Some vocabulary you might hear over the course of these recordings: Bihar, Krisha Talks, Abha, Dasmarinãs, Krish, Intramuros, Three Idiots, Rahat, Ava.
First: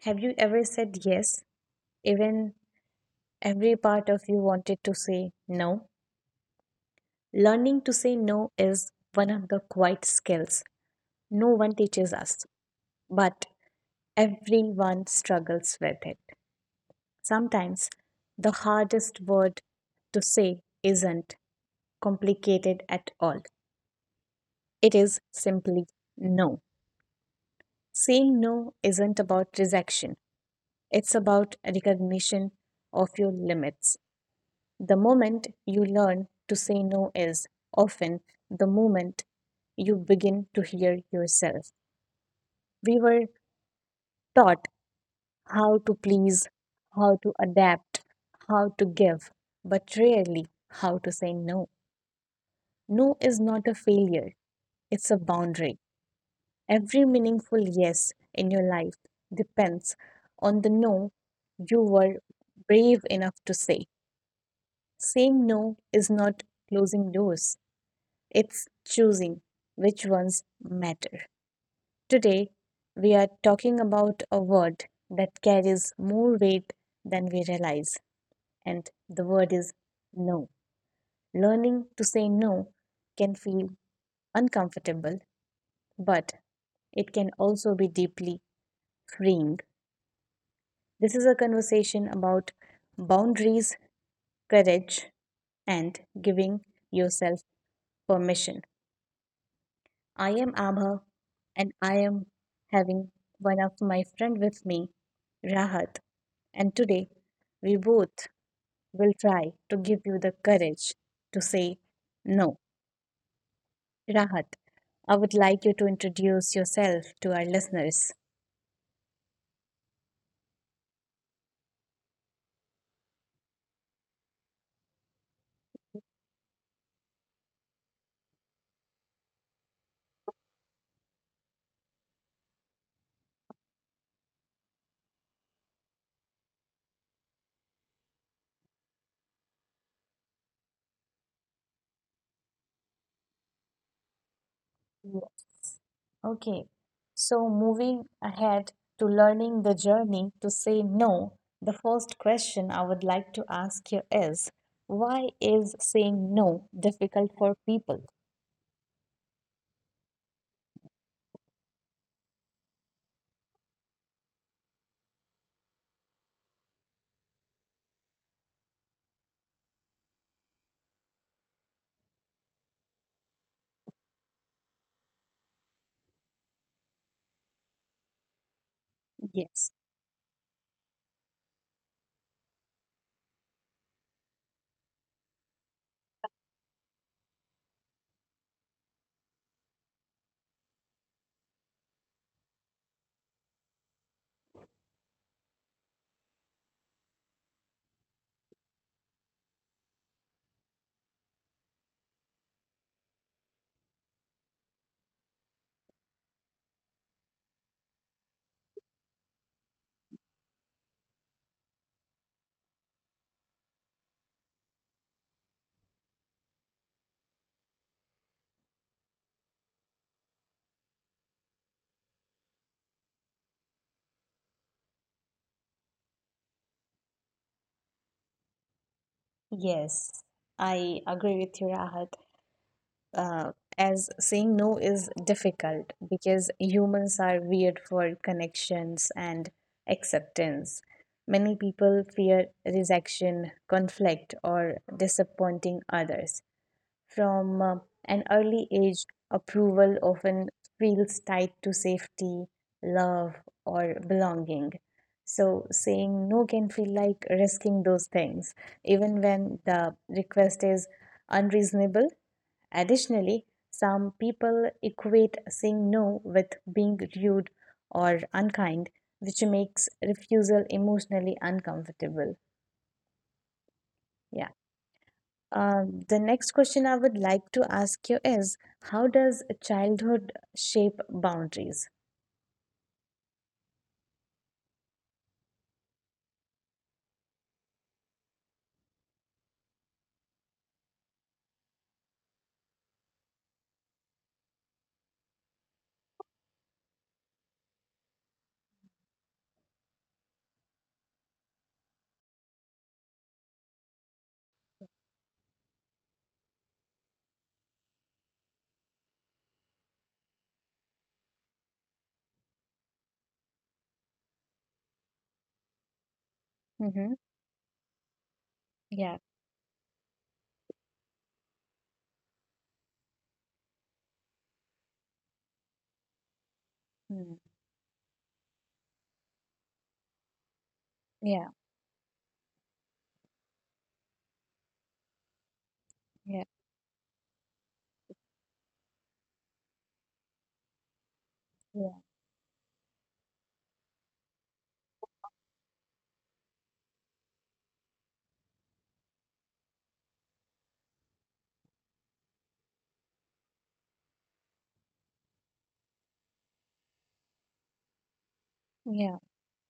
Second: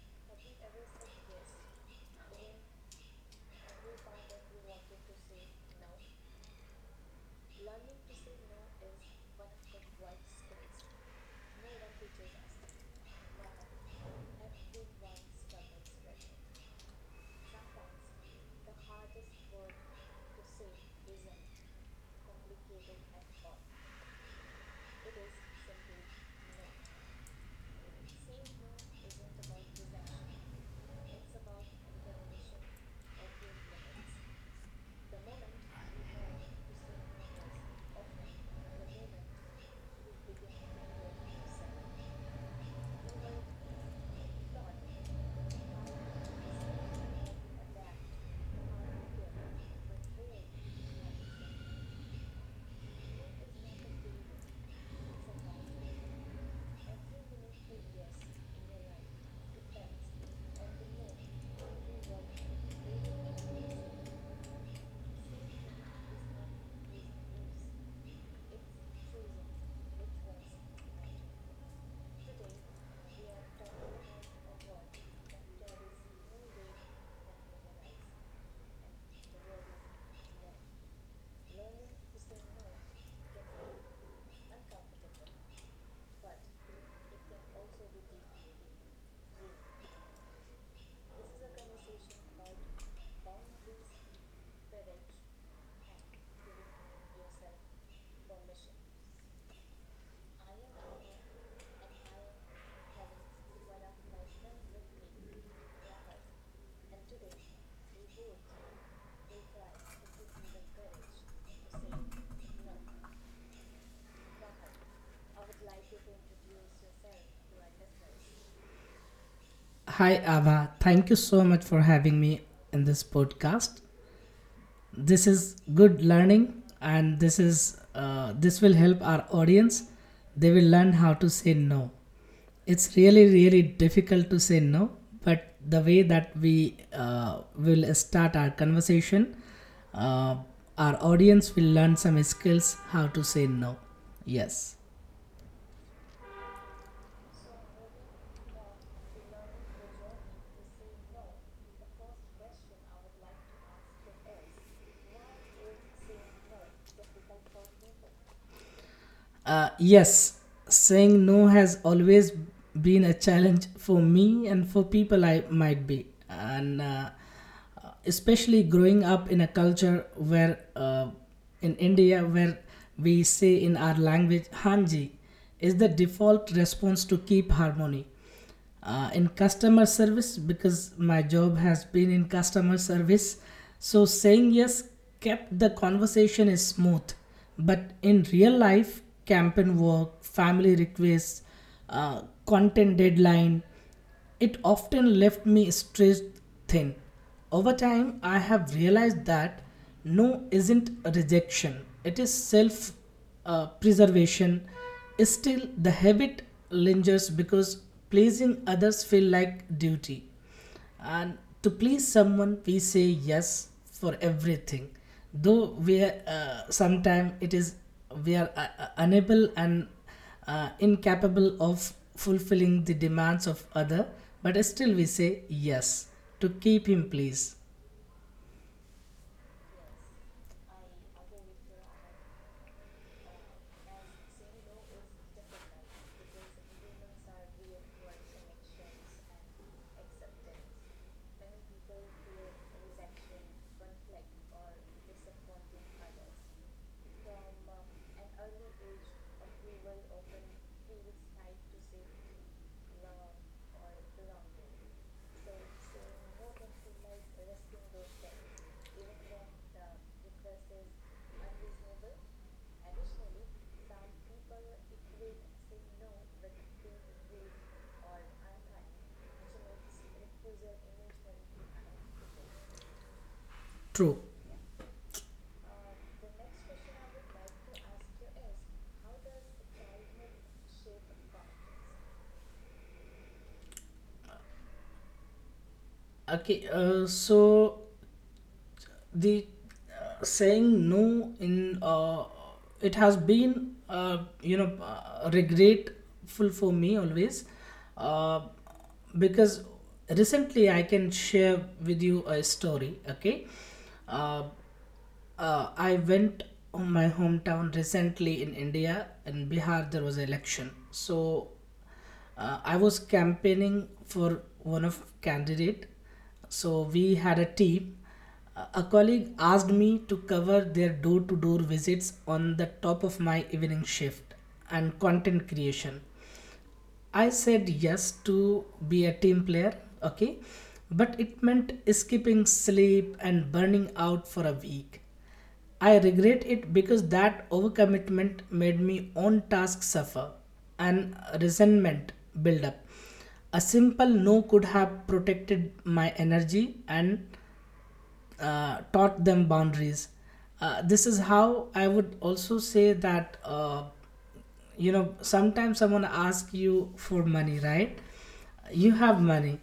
Have you ever said yes, even every part of you wanted to say no? Learning to say no is one of the quiet skills no one teaches us, but everyone struggles with it. Sometimes the hardest word to say isn't complicated at all, it is simply no. Saying no isn't about rejection, it's about recognition of your limits. The moment you learn to say no is often the moment you begin to hear yourself. We were taught how to please, how to adapt, how to give, but rarely how to say no. No is not a failure, it's a boundary. Every meaningful yes in your life depends on the no you were brave enough to say. Saying no is not closing doors, it's choosing which ones matter. Today, we are talking about a word that carries more weight than we realize, and the word is no. Learning to say no can feel uncomfortable, but it can also be deeply freeing. This is a conversation about boundaries, courage, and giving yourself permission. I am Abha and I am having one of my friend with me, Rahat, and today we both will try to give you the courage to say no. Rahat, I would like you to introduce yourself to our listeners. Hi, Ava. Thank you so much for having me in this podcast. This is good learning, and this will help our audience. They will learn how to say no. It's really, really difficult to say no, but the way that we will start our conversation, uh, our audience will learn some skills how to say no. Yes. Yeah, okay, so moving ahead to learning the journey to say no, the first question I would like to ask you is why is saying no difficult for people? Yes, saying no has always been a challenge for me and for people I might be. And especially growing up in a culture where, in India, where we say in our language, Hanji is the default response to keep harmony in Yes, customer service because my job has been in customer service. So saying yes kept the conversation is smooth, but in real life, campaign work, family requests, content deadline, it often left me stretched thin. Over time, I have realized that no isn't a rejection, it is self preservation. Still, the habit lingers because pleasing others feel like duty and to please someone we say yes for everything though we are sometimes it is we are unable and incapable of fulfilling the demands of other but still we say yes to keep him pleased yes, I agree with you, Rahat. Uh, as saying no is difficult because humans are weird for connections and acceptance. Many people fear rejection, conflict, or disappointing others. From an early age, approval often feels tied to safety, love, or belonging. So, saying no can feel like risking those things, even when the request is unreasonable. Additionally, some people equate saying no with being rude or unkind, which makes refusal emotionally uncomfortable. true. Yeah. The next question I would like to ask you is how does childhood shape boundaries? Okay, so the saying no in, it has been regretful for me always, uh, because recently I can share with you a story. Okay, uh, I went on my hometown recently in India. In Bihar, there was an election, so I was campaigning for one of candidate. So Mm-hmm. we had a team. A Yeah. colleague asked me to cover their door-to-door visits on the top of my evening shift and content creation. I Mm. said yes to be a team player, okay, but it Yeah. meant skipping sleep and burning out for a week. I Yeah. regret it because that overcommitment made me own tasks suffer and Yeah. resentment build up. A simple no could have protected my energy and taught them boundaries. This is how I would also say that sometimes someone asks you for money, right? You Yeah. have money,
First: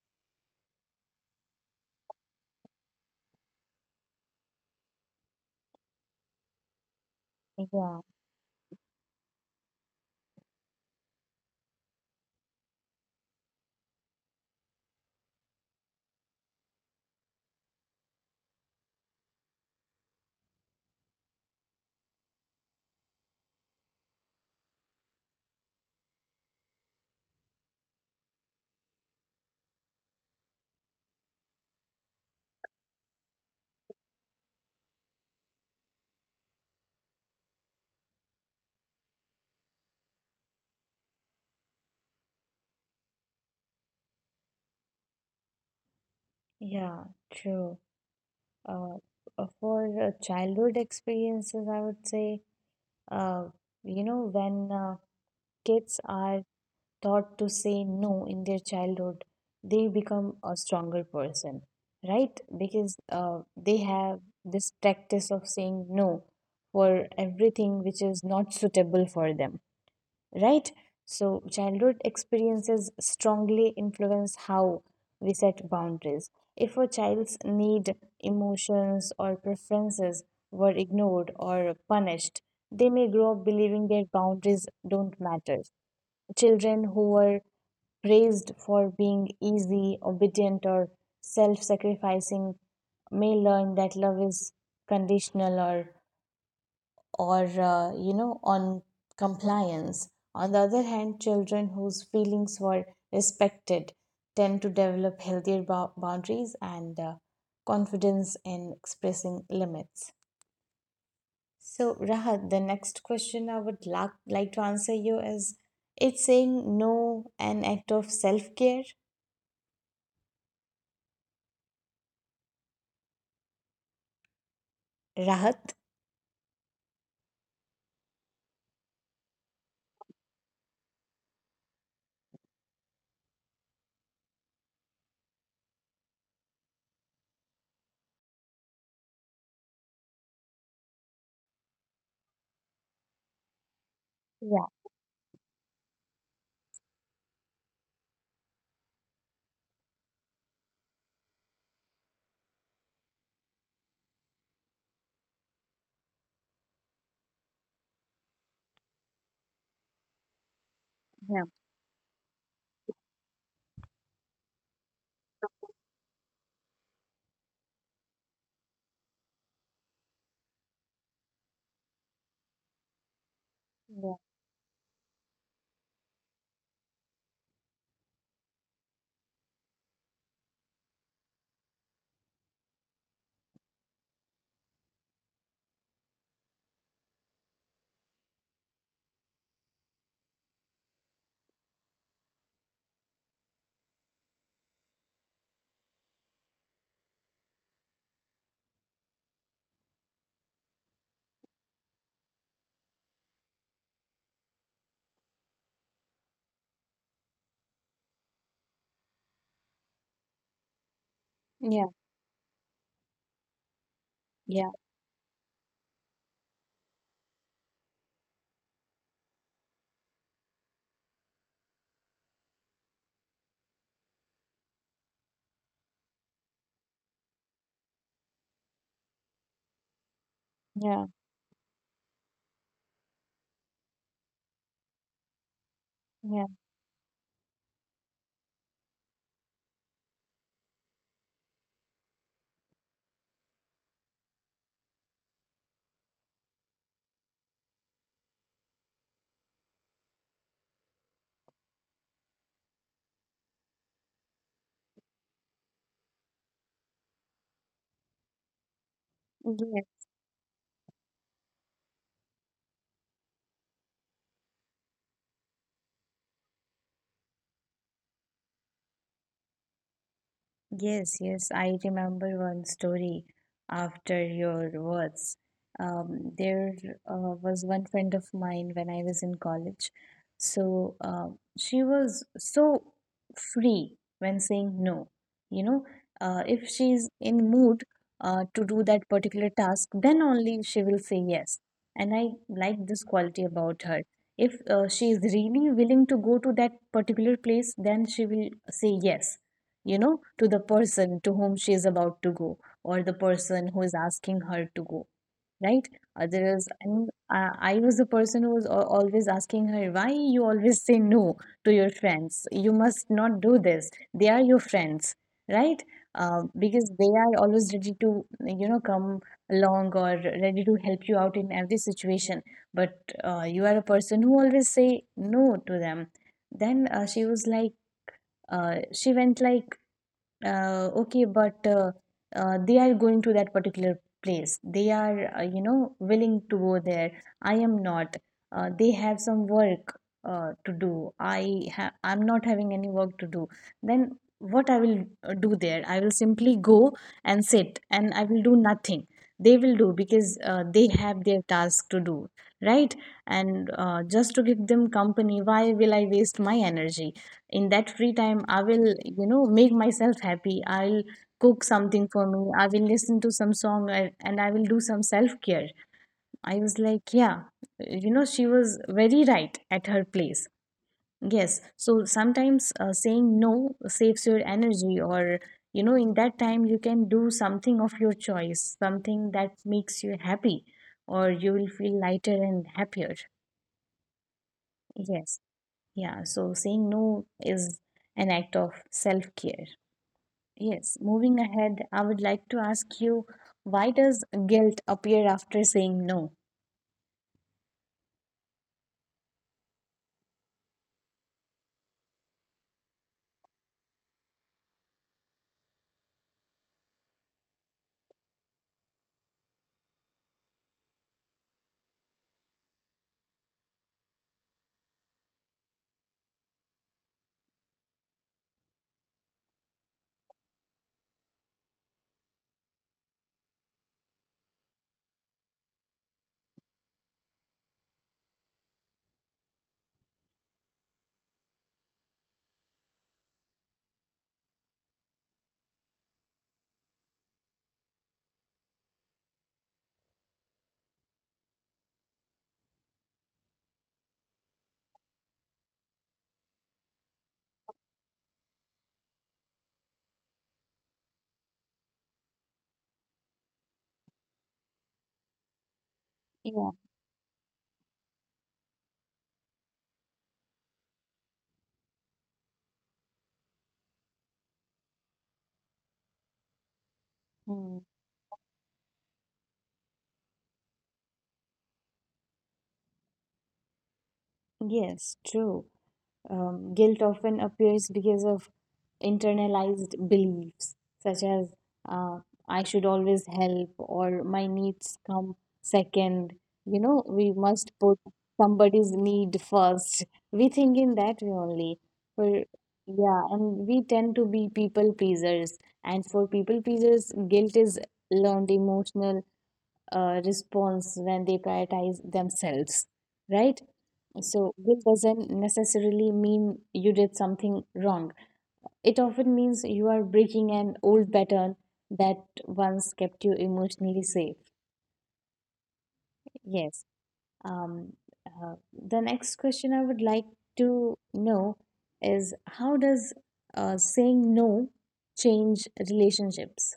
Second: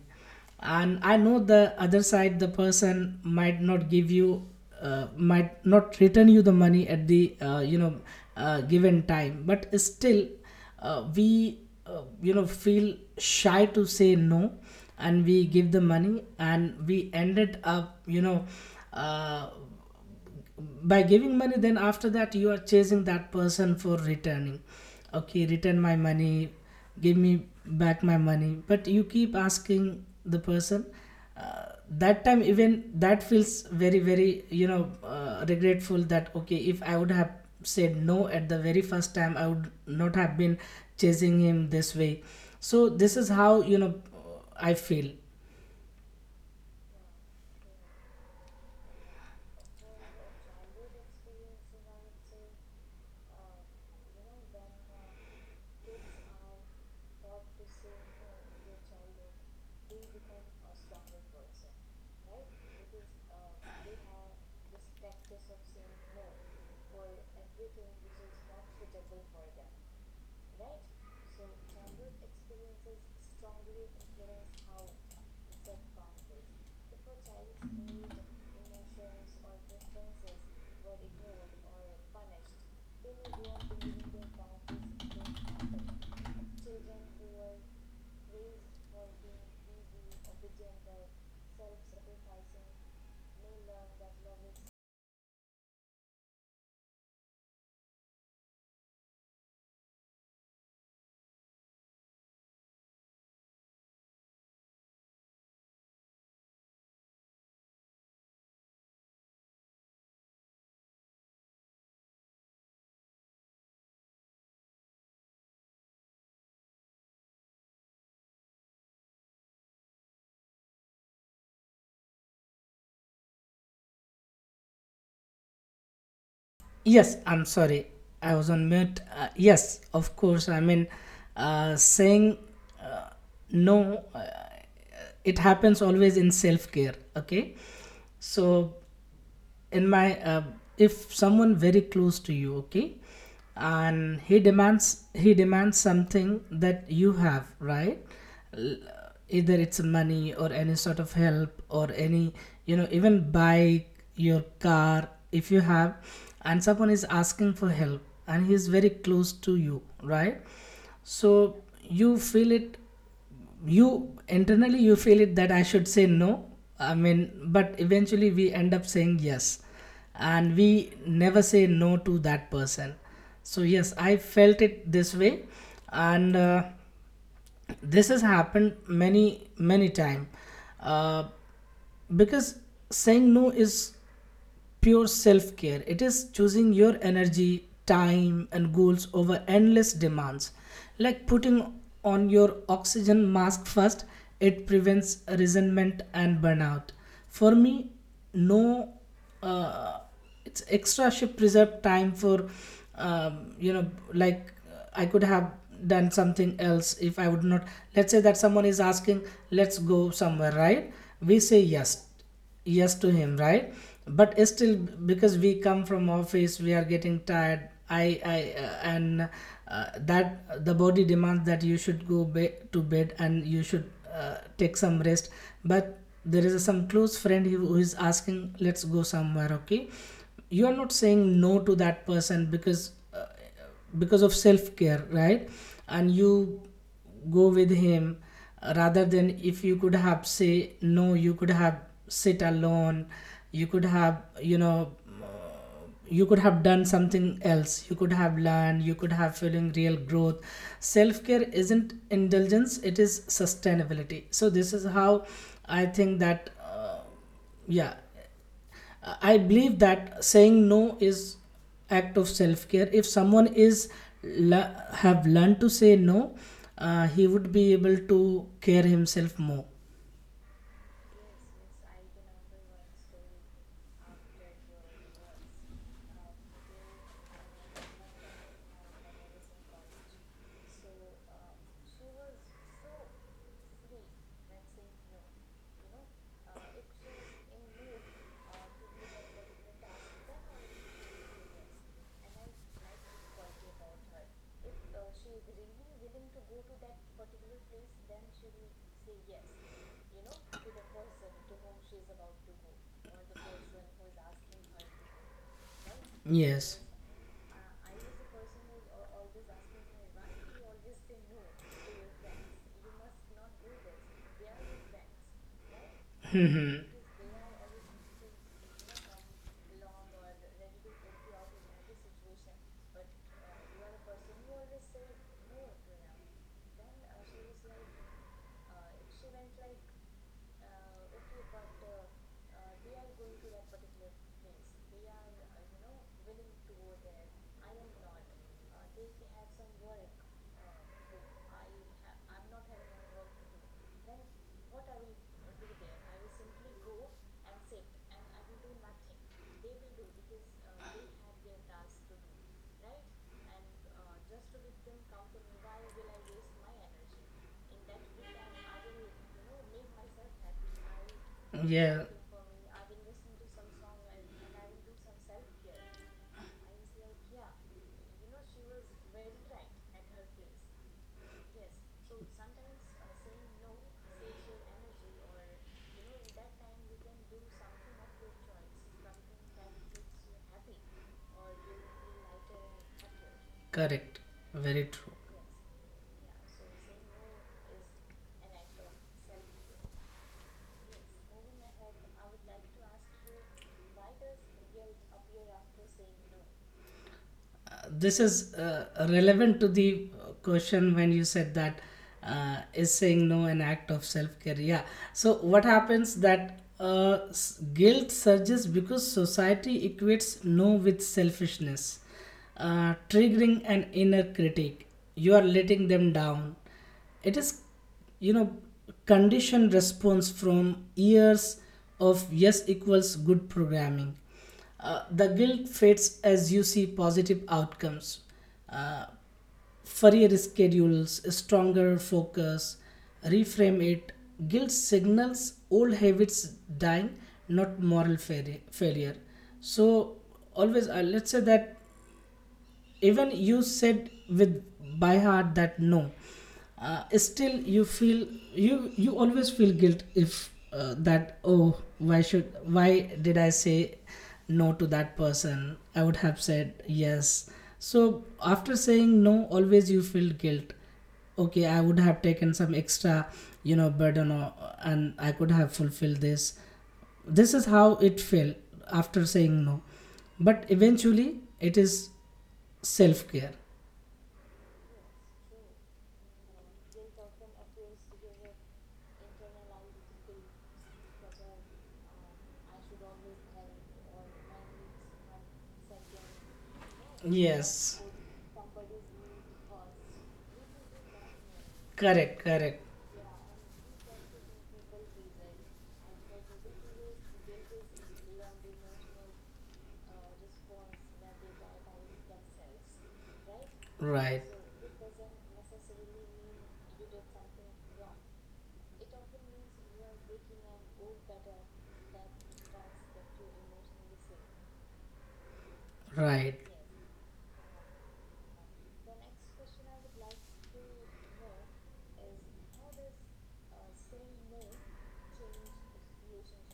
and I know the other side, the person might not give you, might not return you the money at the Yeah. Given time, but still we feel shy to say no and we give the money and we ended up uh, by giving money. Then after that you are chasing that person for returning, okay, return my money, give me back my money, but you keep asking the person. That time even that feels very very regretful that okay if I would have said no at the very first time I would not have been chasing him this way. So this is how you know I feel. Yeah. True. Uh, for childhood experiences, I would say, uh, when kids are taught to say no in their childhood, they become a stronger person, right? Because they have this practice of saying no for everything which is not suitable for them, right? So, childhood experiences strongly influence how we set boundaries. If a child's need, emotions, or preferences were ignored or punished, they may grow up believing their boundaries don't matter. Children who were praised for being easy, obedient, or self sacrificing may learn that love is conditional or on compliance. On the other hand, children whose feelings were respected tend to develop healthier boundaries and confidence in expressing limits. So Rahat, the next question I would like to answer you is, it's saying no an act of self-care, Rahat? Yes, I'm sorry. I was on mute. Yes, of course. I mean, saying no, it happens always in self care. Okay. So in my if someone very close to you, okay, and he Yeah. demands he demands something that you have, right? L- either it's money or any sort of help or any you know even bike your car if you have and someone is asking for help and he's very close to you, right? Yeah. So you feel it, you internally you feel it that I should say no, I mean, but eventually we end up saying yes and we never say no to that person. So yes I Yeah. felt it this way, and this has happened many many time, uh, because saying no is pure self care. It is choosing your energy, time, and goals over endless demands. Like putting on your oxygen mask first, it prevents resentment and burnout. For me, no, uh, it's extra shift preserve time for, you know, like I could have done something else if I would not. Let's say that someone is asking, let's go somewhere, right? We say Yeah. yes yes to him, right? But still, Yeah. because we come from office we are getting tired, I and that the body demands that you should to bed and you should take some rest, but there is some close friend who is asking, let's go somewhere, okay, you are not Yeah. saying no to that person because of self care, right? And you go with him, rather than if you could have say no, you could have sit alone, you could have you know uh, you could have done something else, you could have learned, you could have feeling real growth. Self care isn't indulgence, it is sustainability. So this is how I think that yeah, I believe Yeah. that saying no is act of self care. If someone is have learned to say no, he would be able to care himself more. Yes, yes, I remember one story after your words. There was one friend of mine when I was in college. So she was so free when saying no. You know, if she's in mood to do that particular task, then only she will say yes. And I like this quality about her. If she is really willing to go to that particular place, then she will say yes, you know, to the person to whom she is about to go, or the person who is asking her to go, right? Otherwise, Yes. and I was the person who was always asking her, why you always say no to your friends? You must not do this. They are your friends, right? Mhm. Because they are always ready to, you know, come along or ready to help you out in every situation. But you are a person who always say no to them. Then she went like, okay, but they are going to that particular place. They are, willing to go there. I am not. They have some work to do. I'm not having any work to do. Then what I will do there? I will simply go and sit, and I will do nothing. They will do because they have their task to do, right? And just to give them company, why will I waste my energy? In that free time, I will, you know, make myself happy, I'll cook something Yeah. for me, I will listen to some song, and I will do some self care. I was like, yeah, you know, she was very right at her place. Yes, so sometimes saying no saves your energy, or you know, in that time you can do something of your choice, something that makes you happy, or you will feel lighter and happier. Correct. Very true. Yes. Yeah, so saying no is an act of self care. Yes, moving ahead, I would like to ask you, why does guilt appear after saying no? This is relevant to the question when you said that is saying no an act of self-care. Yeah, so what happens that guilt surges because society equates no with selfishness, triggering an inner critic. You are letting them down. It is you know conditioned response from years of yes equals good programming. The guilt fades as you see positive outcomes, uh, furrier schedules, stronger focus, reframe it. Guilt signals old habits dying, not moral failure. So, always, let's say that even you said with by heart that no, still you feel, you always feel guilt if that, oh why should, why did I say no to that person, I would have said Yeah. yes. So after saying no always you feel guilt, okay I would have taken some extra you know burden, or, and I could have fulfilled this. This is Hmm. how it felt after saying no, but eventually it is self care. Yes, true. Guilt often appears because of internalized beliefs, such as uh, I should always help or my needs come second. You know, we must put Yes, somebody's need first. We think in that way only. For, correct, correct. yeah, and we tend to be people pleasers. And for people pleasers, guilt is learned emotional response when they prioritize themselves, right? Right, So, guilt doesn't necessarily mean you did something wrong. It often means you are breaking an old pattern that once kept you emotionally safe. right. Yes. Um, the next question I would like to know is, how does saying no change relationships?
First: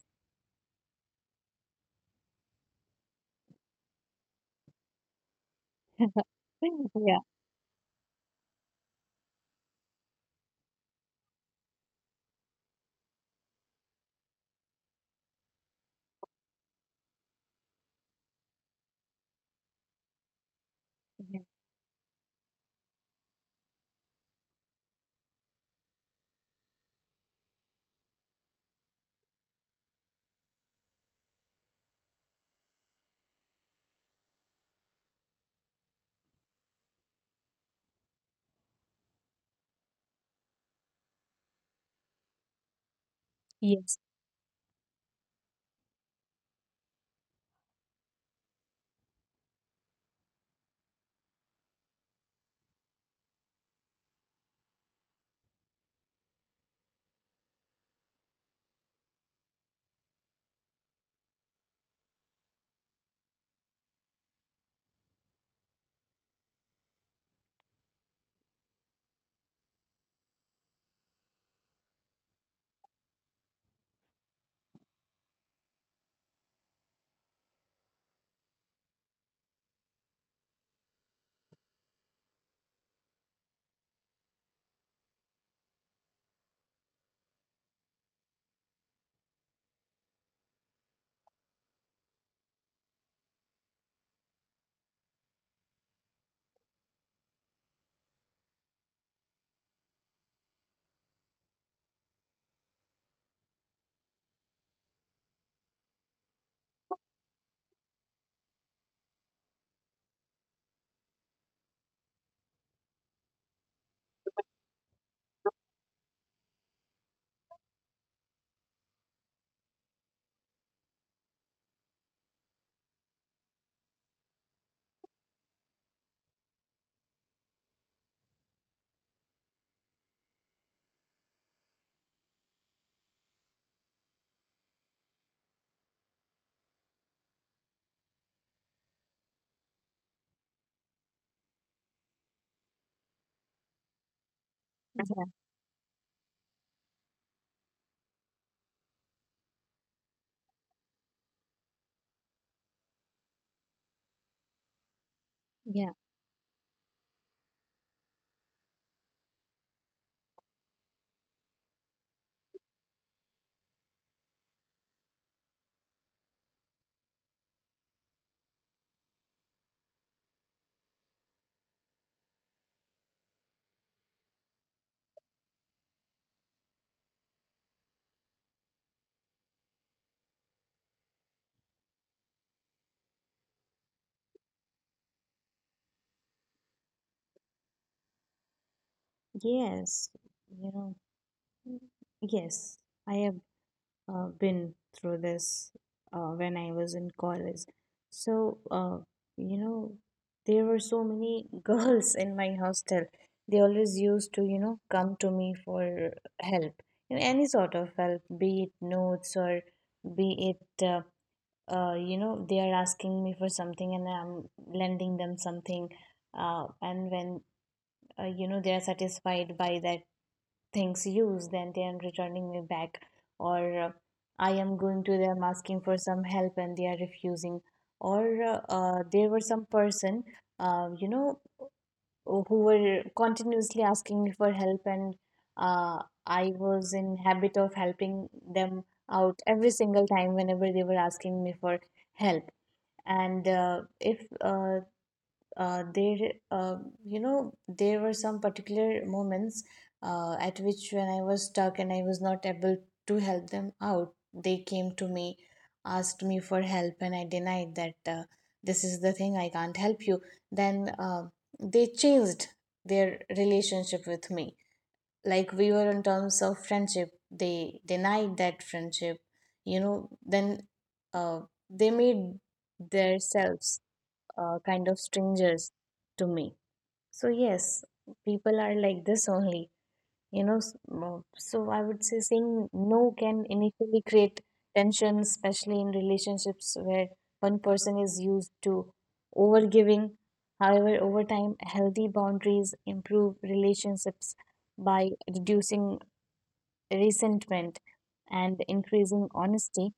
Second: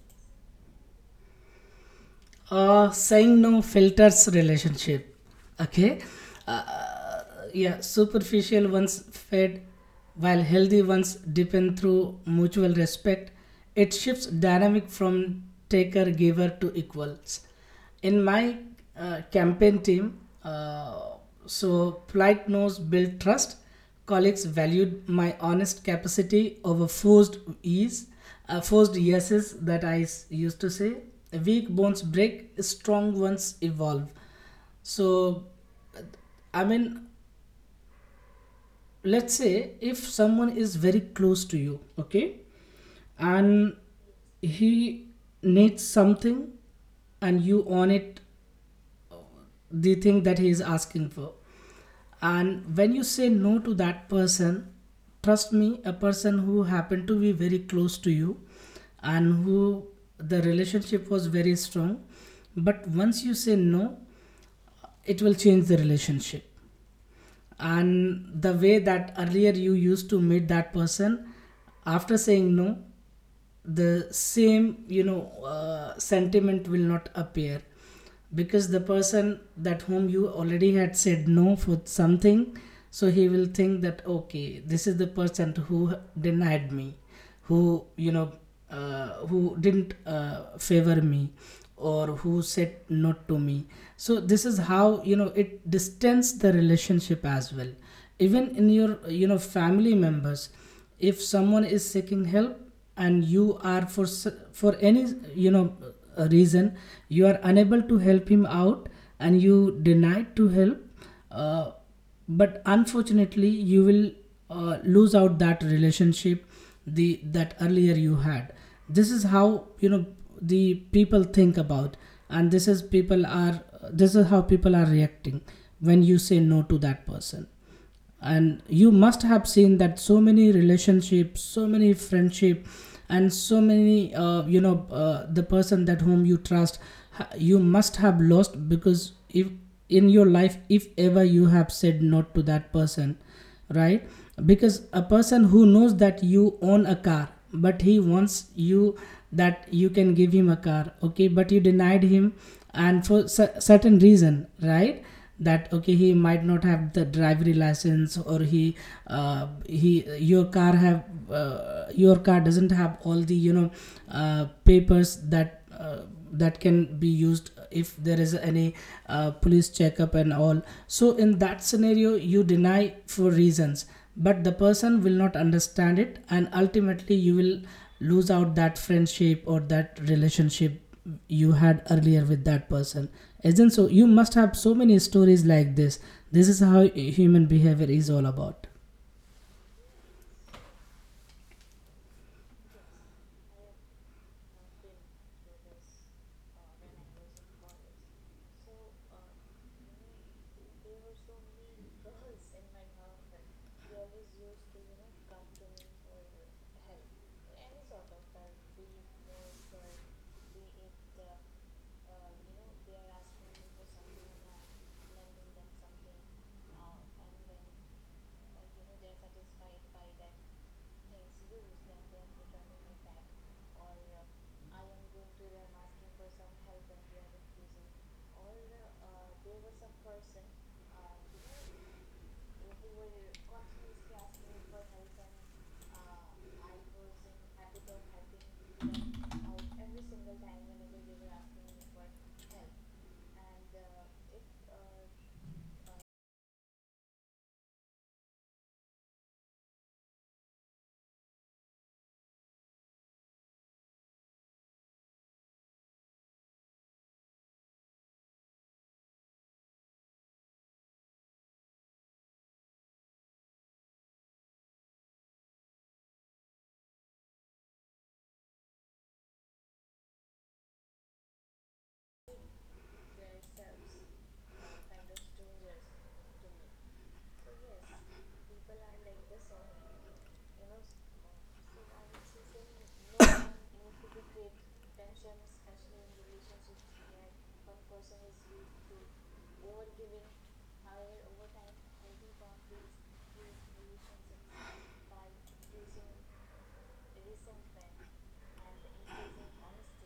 Saying no filters relationship. Okay. Uh, Yeah. yeah, superficial ones fade while healthy ones deepen through mutual respect. It shifts dynamic from taker giver to equals in my campaign team, Yeah. so polite knows build trust, colleagues valued my honest capacity over forced ease, forced yeses that I used to say. Weak bones break, strong ones evolve. So I mean, let's say if someone is very close to you, okay, and Yes. he needs something and you on it the thing that he is asking for, and when you say no to that person, trust me, a person who happened to be very close to you and who, the relationship was very strong, but once you say no it will change the relationship. And the way that earlier you used to meet that person, after saying no the same you know sentiment will not appear, because the person that whom you already had said no for something, so he will think that okay this is the person who denied me, who you know who didn't favor me or who said not to me. So this is how you know it distanced the relationship as well. Even in your you know family members, if someone is seeking help and you are for for any you know reason you are unable to help him out and you denied to help, uh, but unfortunately you will lose out that relationship the that earlier you had. This is how you know the people think about, and this is people are, this is how people are reacting when you say no to that person. And you must have seen that so many relationships, so many friendship, and so many the person that whom you trust you must have lost, because if in your life if ever you have said no to that person, right, because a Yeah. person who knows that you own a car but he wants you that you can give him a car, okay, but you denied him and for certain reason, right, that okay Yeah. he might not have the driver license or he your car have your car doesn't have all the you know papers that that can be used if there is any police checkup and all. So in that scenario you deny for reasons, but the person will not understand it and ultimately you will lose out that friendship or that relationship you had earlier with that person. Isn't so you must have so many stories like this. This is how human behavior is all about. Yes. You know, yes, I have been through this when I was in college. So, you know, there were so many girls in my hostel. They always used to, you know, come to me for help, you know, any sort of help, be it notes or be it, you know, they are asking me for something and I'm lending them something. And when, you know, they are satisfied by that things used, then they are returning me back, or uh, I am going to them asking for some help and they are refusing. Or there were some person, you know, who were continuously asking me for help, and uh, I was in habit of helping them out every single time whenever they were asking me for help. And if there you know, there were some particular moments at which, when I was stuck and I was not able to help them out, they came to me, asked me for help, and I denied that, this is the thing, I can't help you. Then they changed their relationship with me. Like, we were in terms of friendship, they denied that friendship, you know. Then uh, they made themselves kind of strangers to me. So, yes, people are like this only, you know. So, I would say saying no can initially create tension, especially in relationships where one person is used to overgiving. However, over time, healthy boundaries improve relationships by reducing resentment and increasing honesty.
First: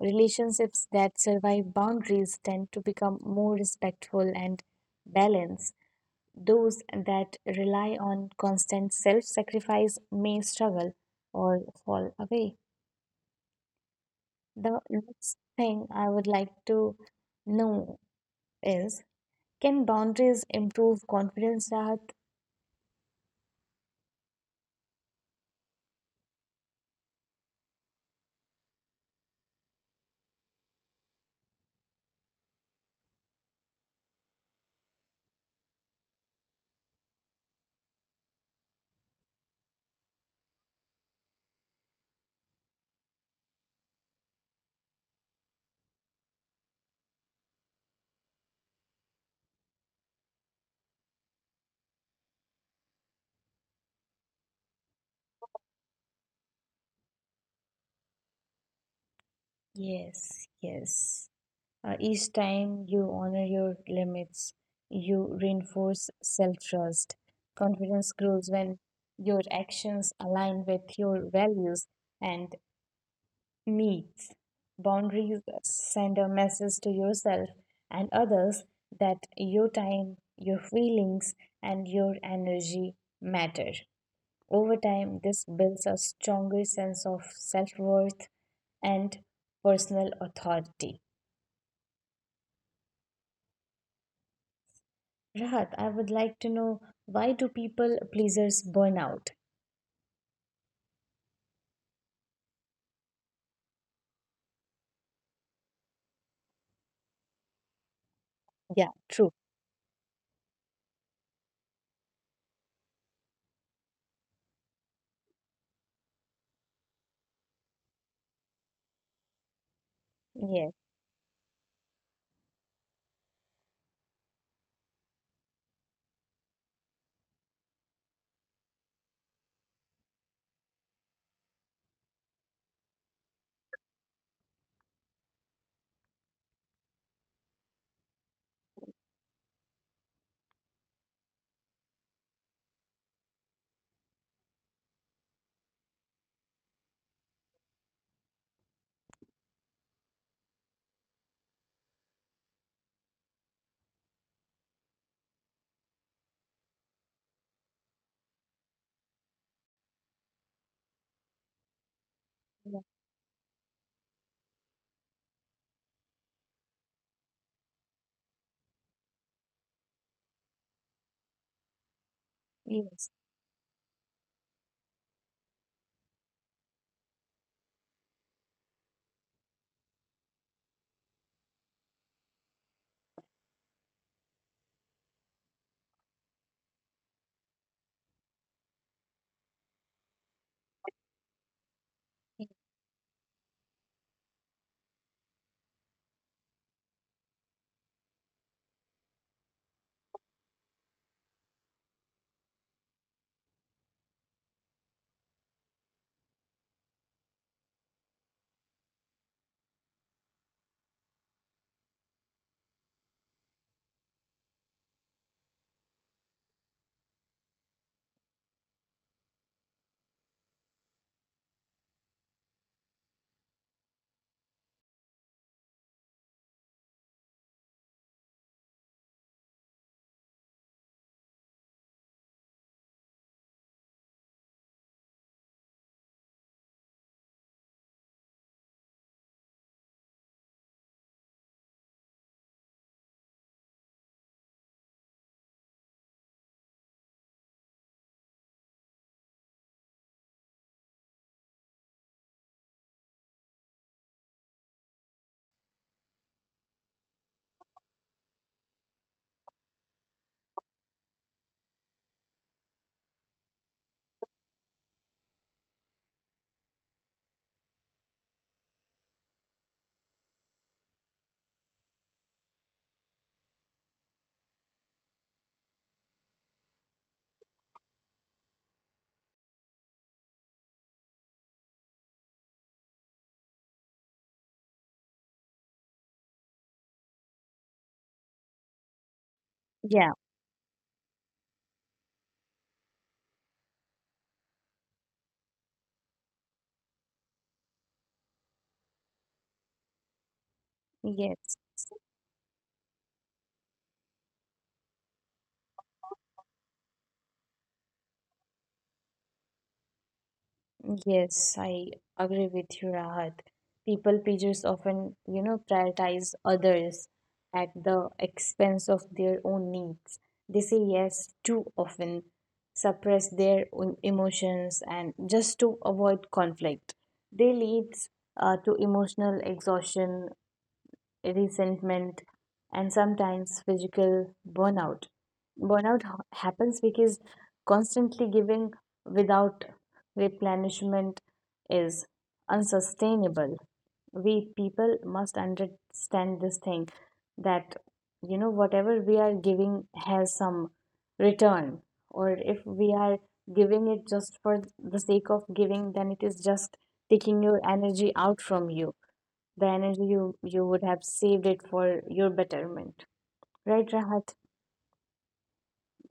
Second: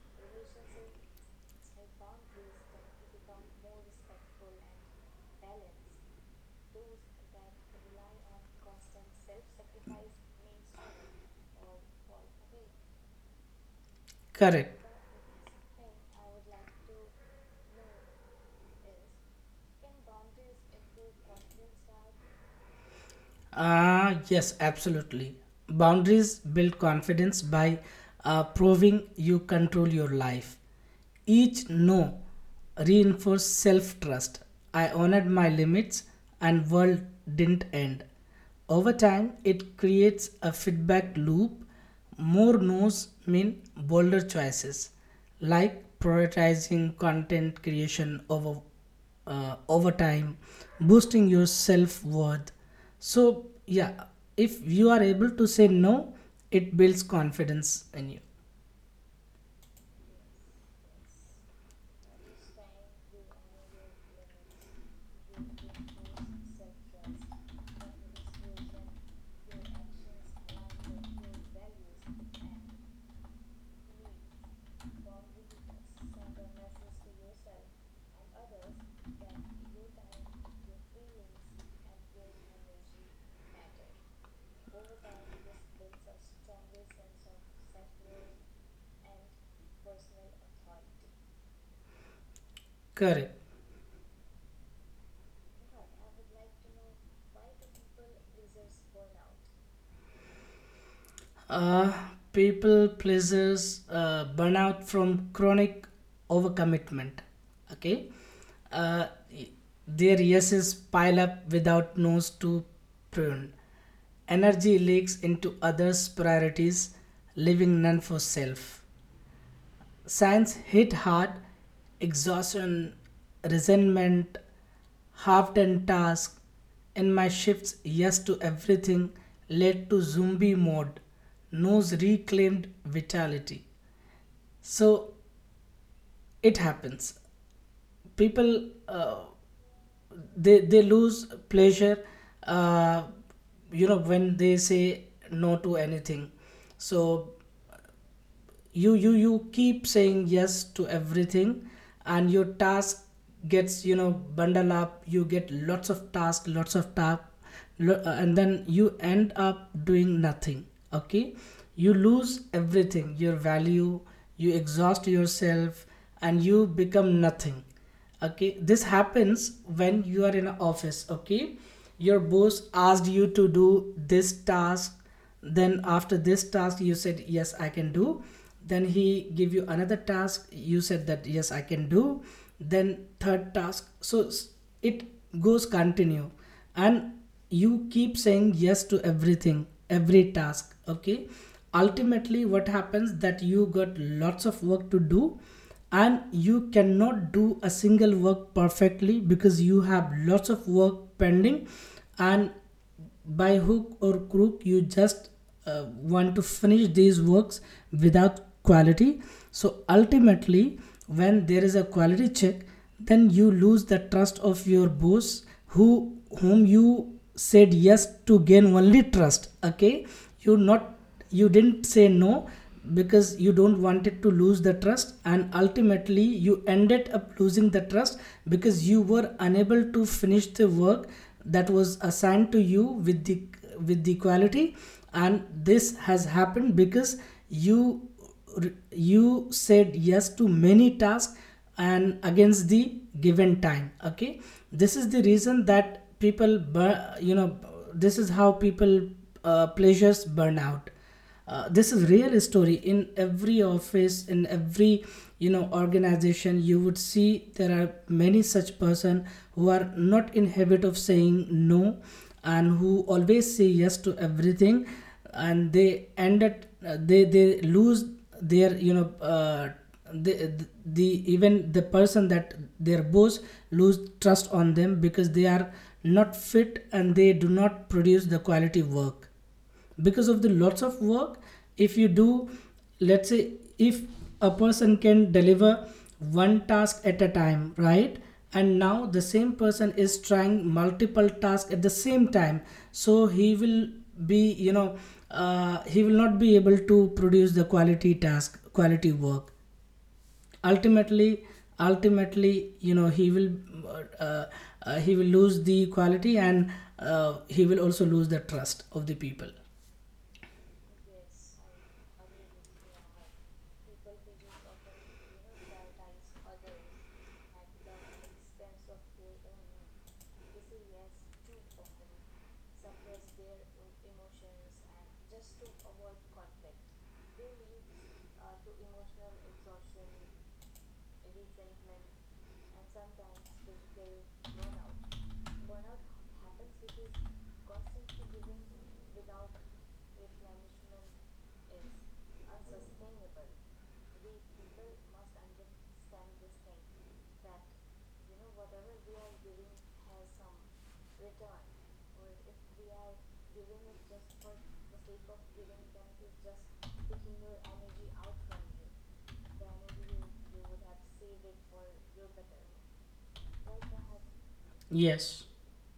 Relationships that survive boundaries tend to become more respectful and balanced. Those that rely on constant self sacrifice may struggle or fall away. Correct. The next thing I would like to know is, can boundaries improve confidence, Rahat? Ah, yes, absolutely. Boundaries build confidence by proving you control your life. Each no reinforced self trust. I honored my limits and world didn't end. Over time, it creates a feedback loop. More no's mean bolder choices, like prioritizing content creation over over time, boosting your self worth. So, yeah, if you are able to say no, it builds confidence in you. Yes, yes. Each time you honor your limits, you reinforce self trust. Confidence grows when your actions align with your values and needs. Boundaries send a message to yourself and others that your time, your feelings, and your energy matter. Over time, this builds a stronger sense of self worth and personal authority. Correct. Rahat, I would like to know, why do people pleasers burn out? Uh, People pleasers burnout from chronic overcommitment. Okay. Yeah, Uh, true. y- their yeses pile up without nose to prune. Energy leaks into others' priorities, leaving none for self. Science Yes, hit hard, exhaustion, resentment, half done tasks, and my shifts yes to everything led to zombie mode. Nose reclaimed vitality. So it happens. People they lose pleasure. Uh, you know when they say no to anything. So you keep saying yes to everything, and your task gets, you know, bundled up. You get lots of tasks, lots of tasks, and then you end up doing nothing. Okay, you lose yeah, everything, your value, you exhaust yourself and you become nothing. Okay, this happens when you are in an office. Okay, your boss yes, asked you to do this task, then after this task you said yes, I can do. Then he give you another task, you said that yes, I can do. Then third task, so it goes continue. And you keep saying yes to everything, every task. Okay, ultimately what happens, that you got lots of work to do and you cannot do a single work perfectly because you have lots of work pending. And by hook or crook you just want to finish these works without quality. So ultimately, when there is a quality check, then you lose the trust of your boss, who whom you said yes to gain only trust. Okay, you're not, you didn't say no because you don't want it to lose the trust, and ultimately you ended up losing the trust because you were unable to finish the work that was assigned to you with the quality. And this has happened because you you said yes to many tasks and against the given time. Okay, this is the reason that people bur- you know this is how people pleasures burn out. This is real story. In every office, in every, you know, organization, you would see there are many such person who are not in habit of saying no and who always say yes to everything. And they end at, uh, they lose their, you know, the even the person, that their boss lose trust on them because they are not fit and they do not produce the quality work because of the lots of work. If you do, let's say, if a person can deliver one task at a time, right? And now the same person yeah, is trying multiple tasks at the same time, so he will be, you know, he will not be able to produce the quality task, quality work. Ultimately, yes, ultimately, you know, uh, he will lose the quality, and he will also lose the trust of the people. yes. I agree with you, Rahat. People pleasers often, you know, prioritize others at the expense of their own needs. They say yes too often, suppress their own emotions, and just to avoid conflict. They leads to emotional exhaustion, resentment, and sometimes physical burnout. Burnout happens because constantly giving without replenishment is unsustainable. We people must understand this thing that, you know, whatever we are giving has some return, or if we are giving it just for the sake of giving, then it is just taking your energy out from you, the energy you would have saved it for your betterment, right Rahat? Yes.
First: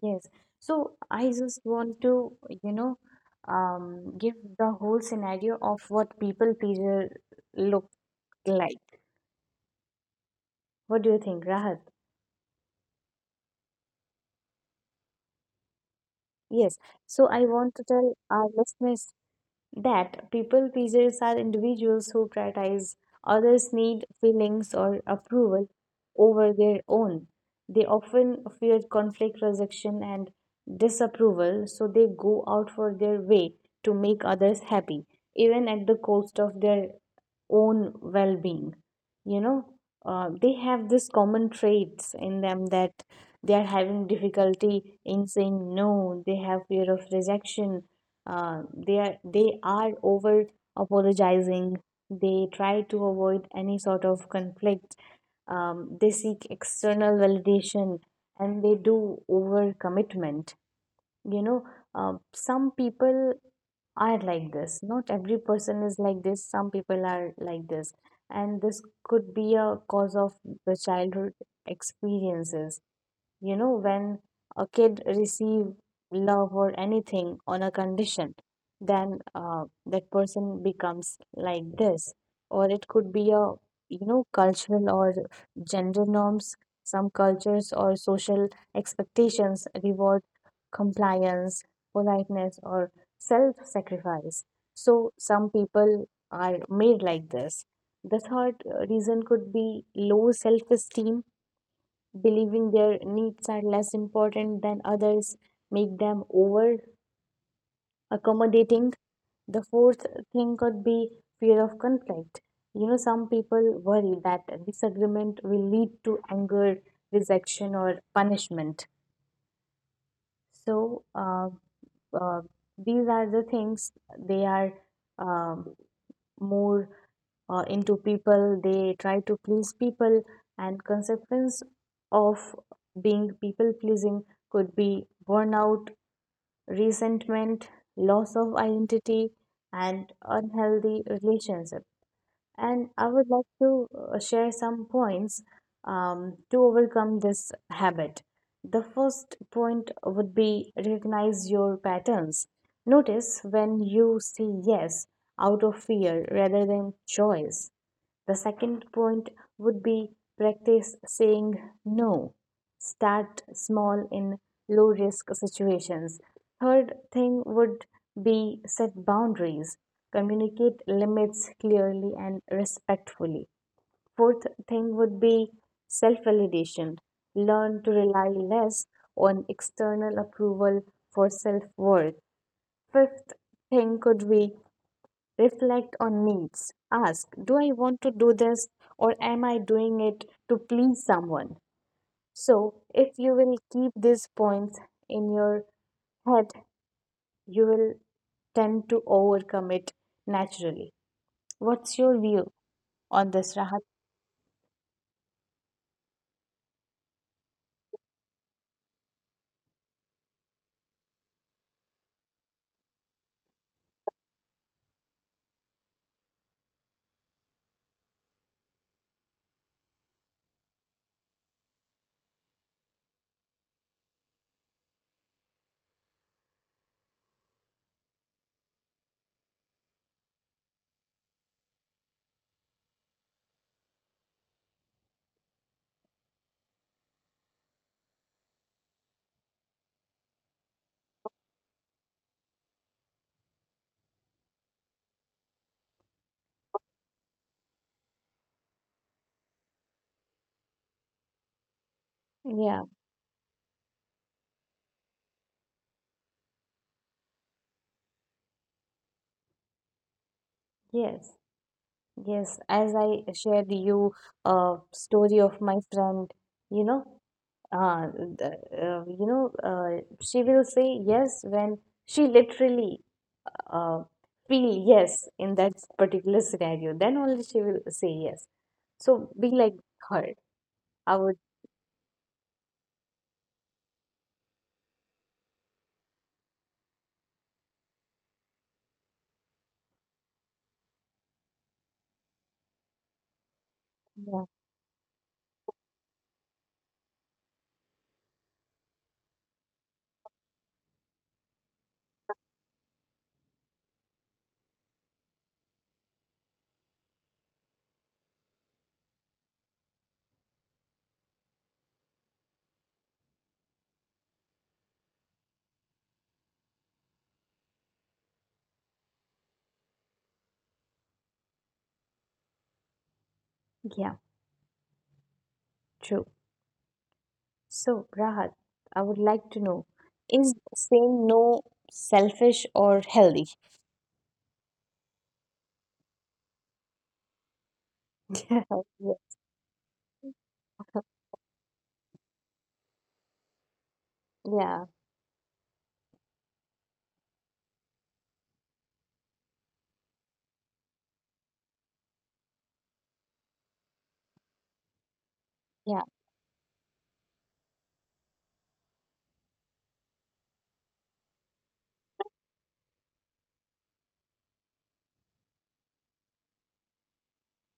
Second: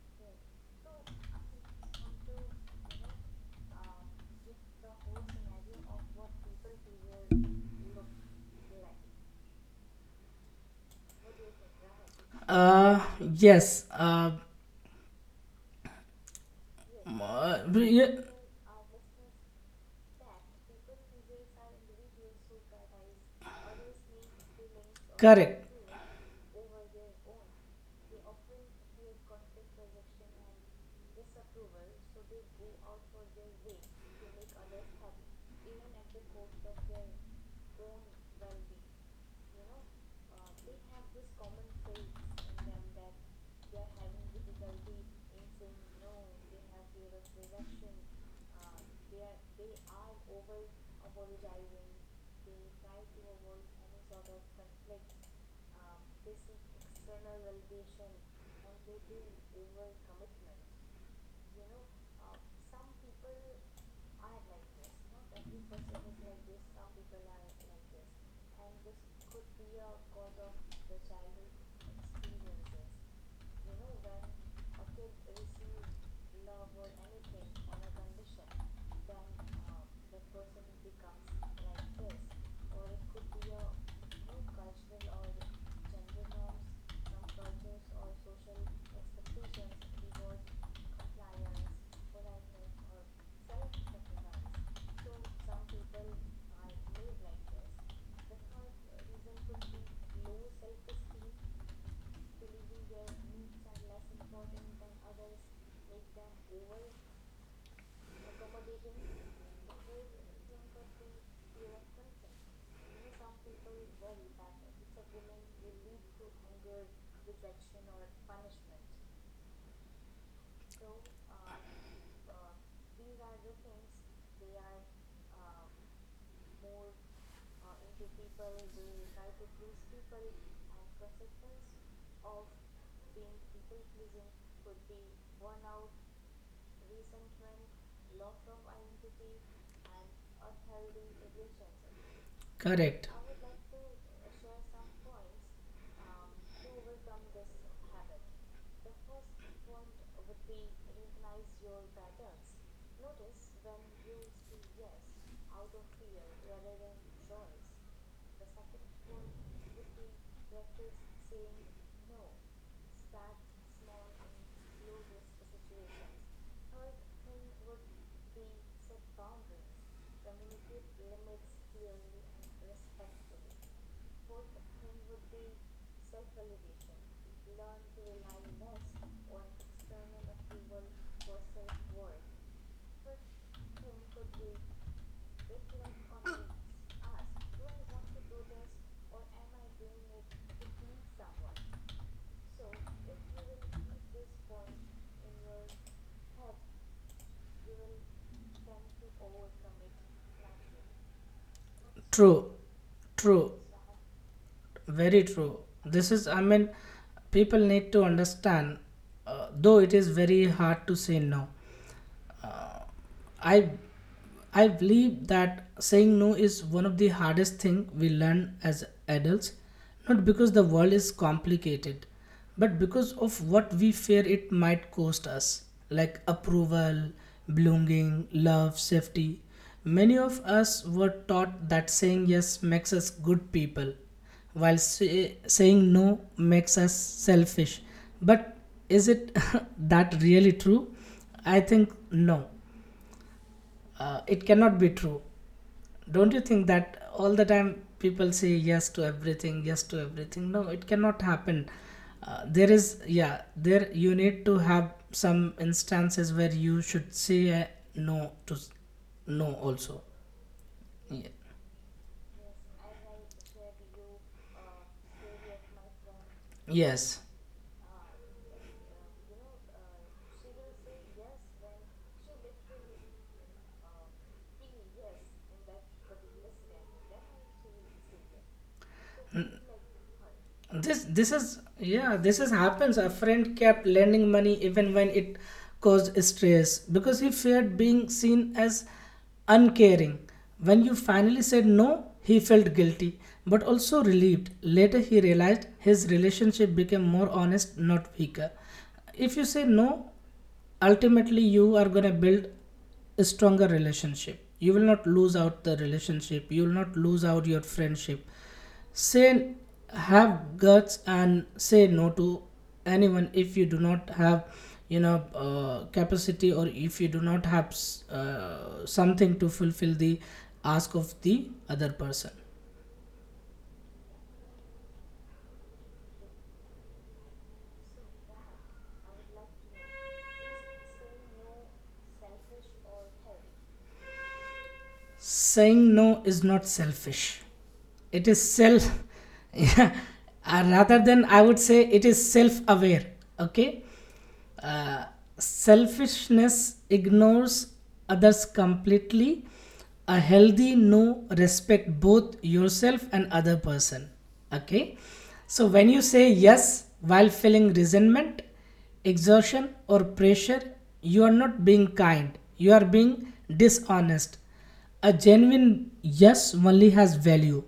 Yes. So I just want to, you know, give the whole scenario of what people pleaser look like. What do you think, Rahat? uh yes uh, Yes. So I want to yeah, tell our listeners that people pleasers are individuals who prioritize others' need, feelings, or correct. approval over their own. They often fear conflict, rejection, and disapproval, so they go out for their way to make others happy, even at the cost of their own well being. You know, they have this common traits in them that they are having difficulty in saying no, they have fear of rejection, they are over apologizing, they try to avoid any sort of conflict, they seek external validation, and they do over commitment. You know, some people are like this. Not every person is like this. Some people are like this. And this could be a cause of the childhood experiences. You know, when a kid receive love or anything on a condition, then that person becomes like this. Or it could be a, you know, cultural or gender norms. Some cultures or social expectations reward compliance, politeness, or self-sacrifice. So some people are made like this. The third reason could be low self-esteem, believing their needs are less important than others make them over accommodating. The fourth thing could be fear of conflict. You know, some people worry that disagreement will lead to anger, rejection, or punishment. So uh, uh, these are the things they are um more into. People they try to please people, and consequence of being people pleasing could be burnout, resentment, loss of identity, and unhealthy relationships. And I Correct. would like to share some points to overcome this habit. The first point would be recognize your patterns. Notice when you say yes out of fear rather than choice. The second point would be practice saying no, start small in low risk situations. Third thing would be set boundaries, communicate limits clearly and respectfully. Fourth thing would be self validation, learn to rely less on external approval for self worth. Fifth thing could be reflect on needs, ask, do I want to do this or am I doing it to please someone? So, if you will keep these points in your head, you will tend to overcome it naturally. What's your view True, on this, true, Rahat? very true. This is, I mean, people need to understand, though it is very hard to say no. Uh, I I believe that saying no is one of the hardest thing we learn as adults, not because the world is complicated, but because of what we fear it might cost us, like approval, belonging, love, safety. Many of us were taught that saying yes makes us good people, while saying no makes us selfish. But is it that really true? I think no, it cannot be true. Don't you think that all the time people say yes to everything, yes to everything? No, it cannot happen. There Yeah, is, yeah, there you need to have some instances where you should say no to no also. yes, Ye- yes. As I shared you a story of my friend, you know, yes. She will say yes when she literally uh, feel yes in that particular scenario. Then only she will say yes. So be like her. this I would. this is, yeah, this is happens. A friend kept lending money even when it caused stress because he feared being seen as uncaring. When you finally said no, he felt guilty but also Yeah, relieved. Later he realized his relationship became more honest, not weaker. If you say no, ultimately you are going to build a stronger relationship. You will not lose out the relationship, you will not lose out your friendship. Say, have guts and say no to anyone if you do not have, you know, capacity, or if you do not have something to fulfill the ask of the other person. yeah, true. So, Rahat, I would like to know, is saying no selfish or healthy? Saying no is not selfish. It is self, yeah, rather than, I would say it is self aware. Okay? Yeah, Uh, Selfishness ignores others completely. A healthy no respect both yourself and other person. Okay? So yeah, when yeah, you say yes while feeling resentment, exhaustion or pressure, you are not being kind, you are being dishonest. A genuine yes only has value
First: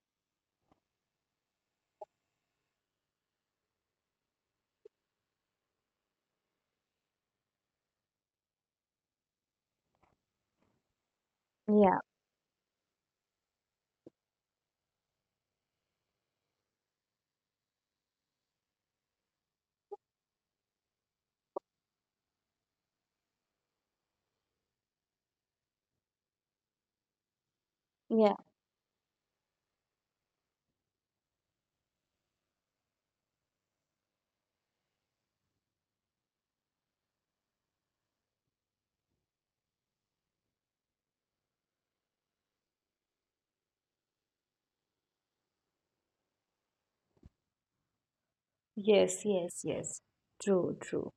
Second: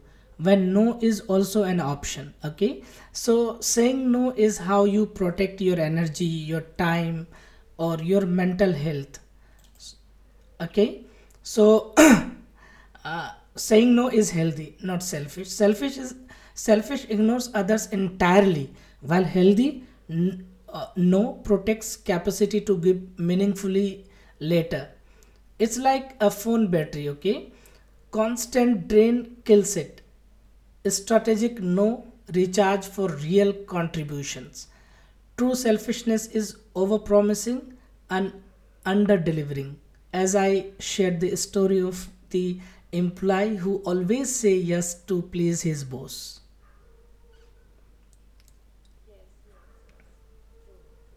when no is also an option. Okay, so saying no is how you protect your energy, your time, or your mental health. Okay, so yeah, uh, saying no is healthy, not selfish. Selfish is, selfish ignores others entirely, while healthy no protects capacity to give meaningfully later. It's like a phone battery. Okay, yeah. constant drain kills it. Strategic no, recharge for real contributions. True selfishness is overpromising and underdelivering. As I shared, the story of the employee who always say yes to please his boss. Yes, yes, yes. True, true.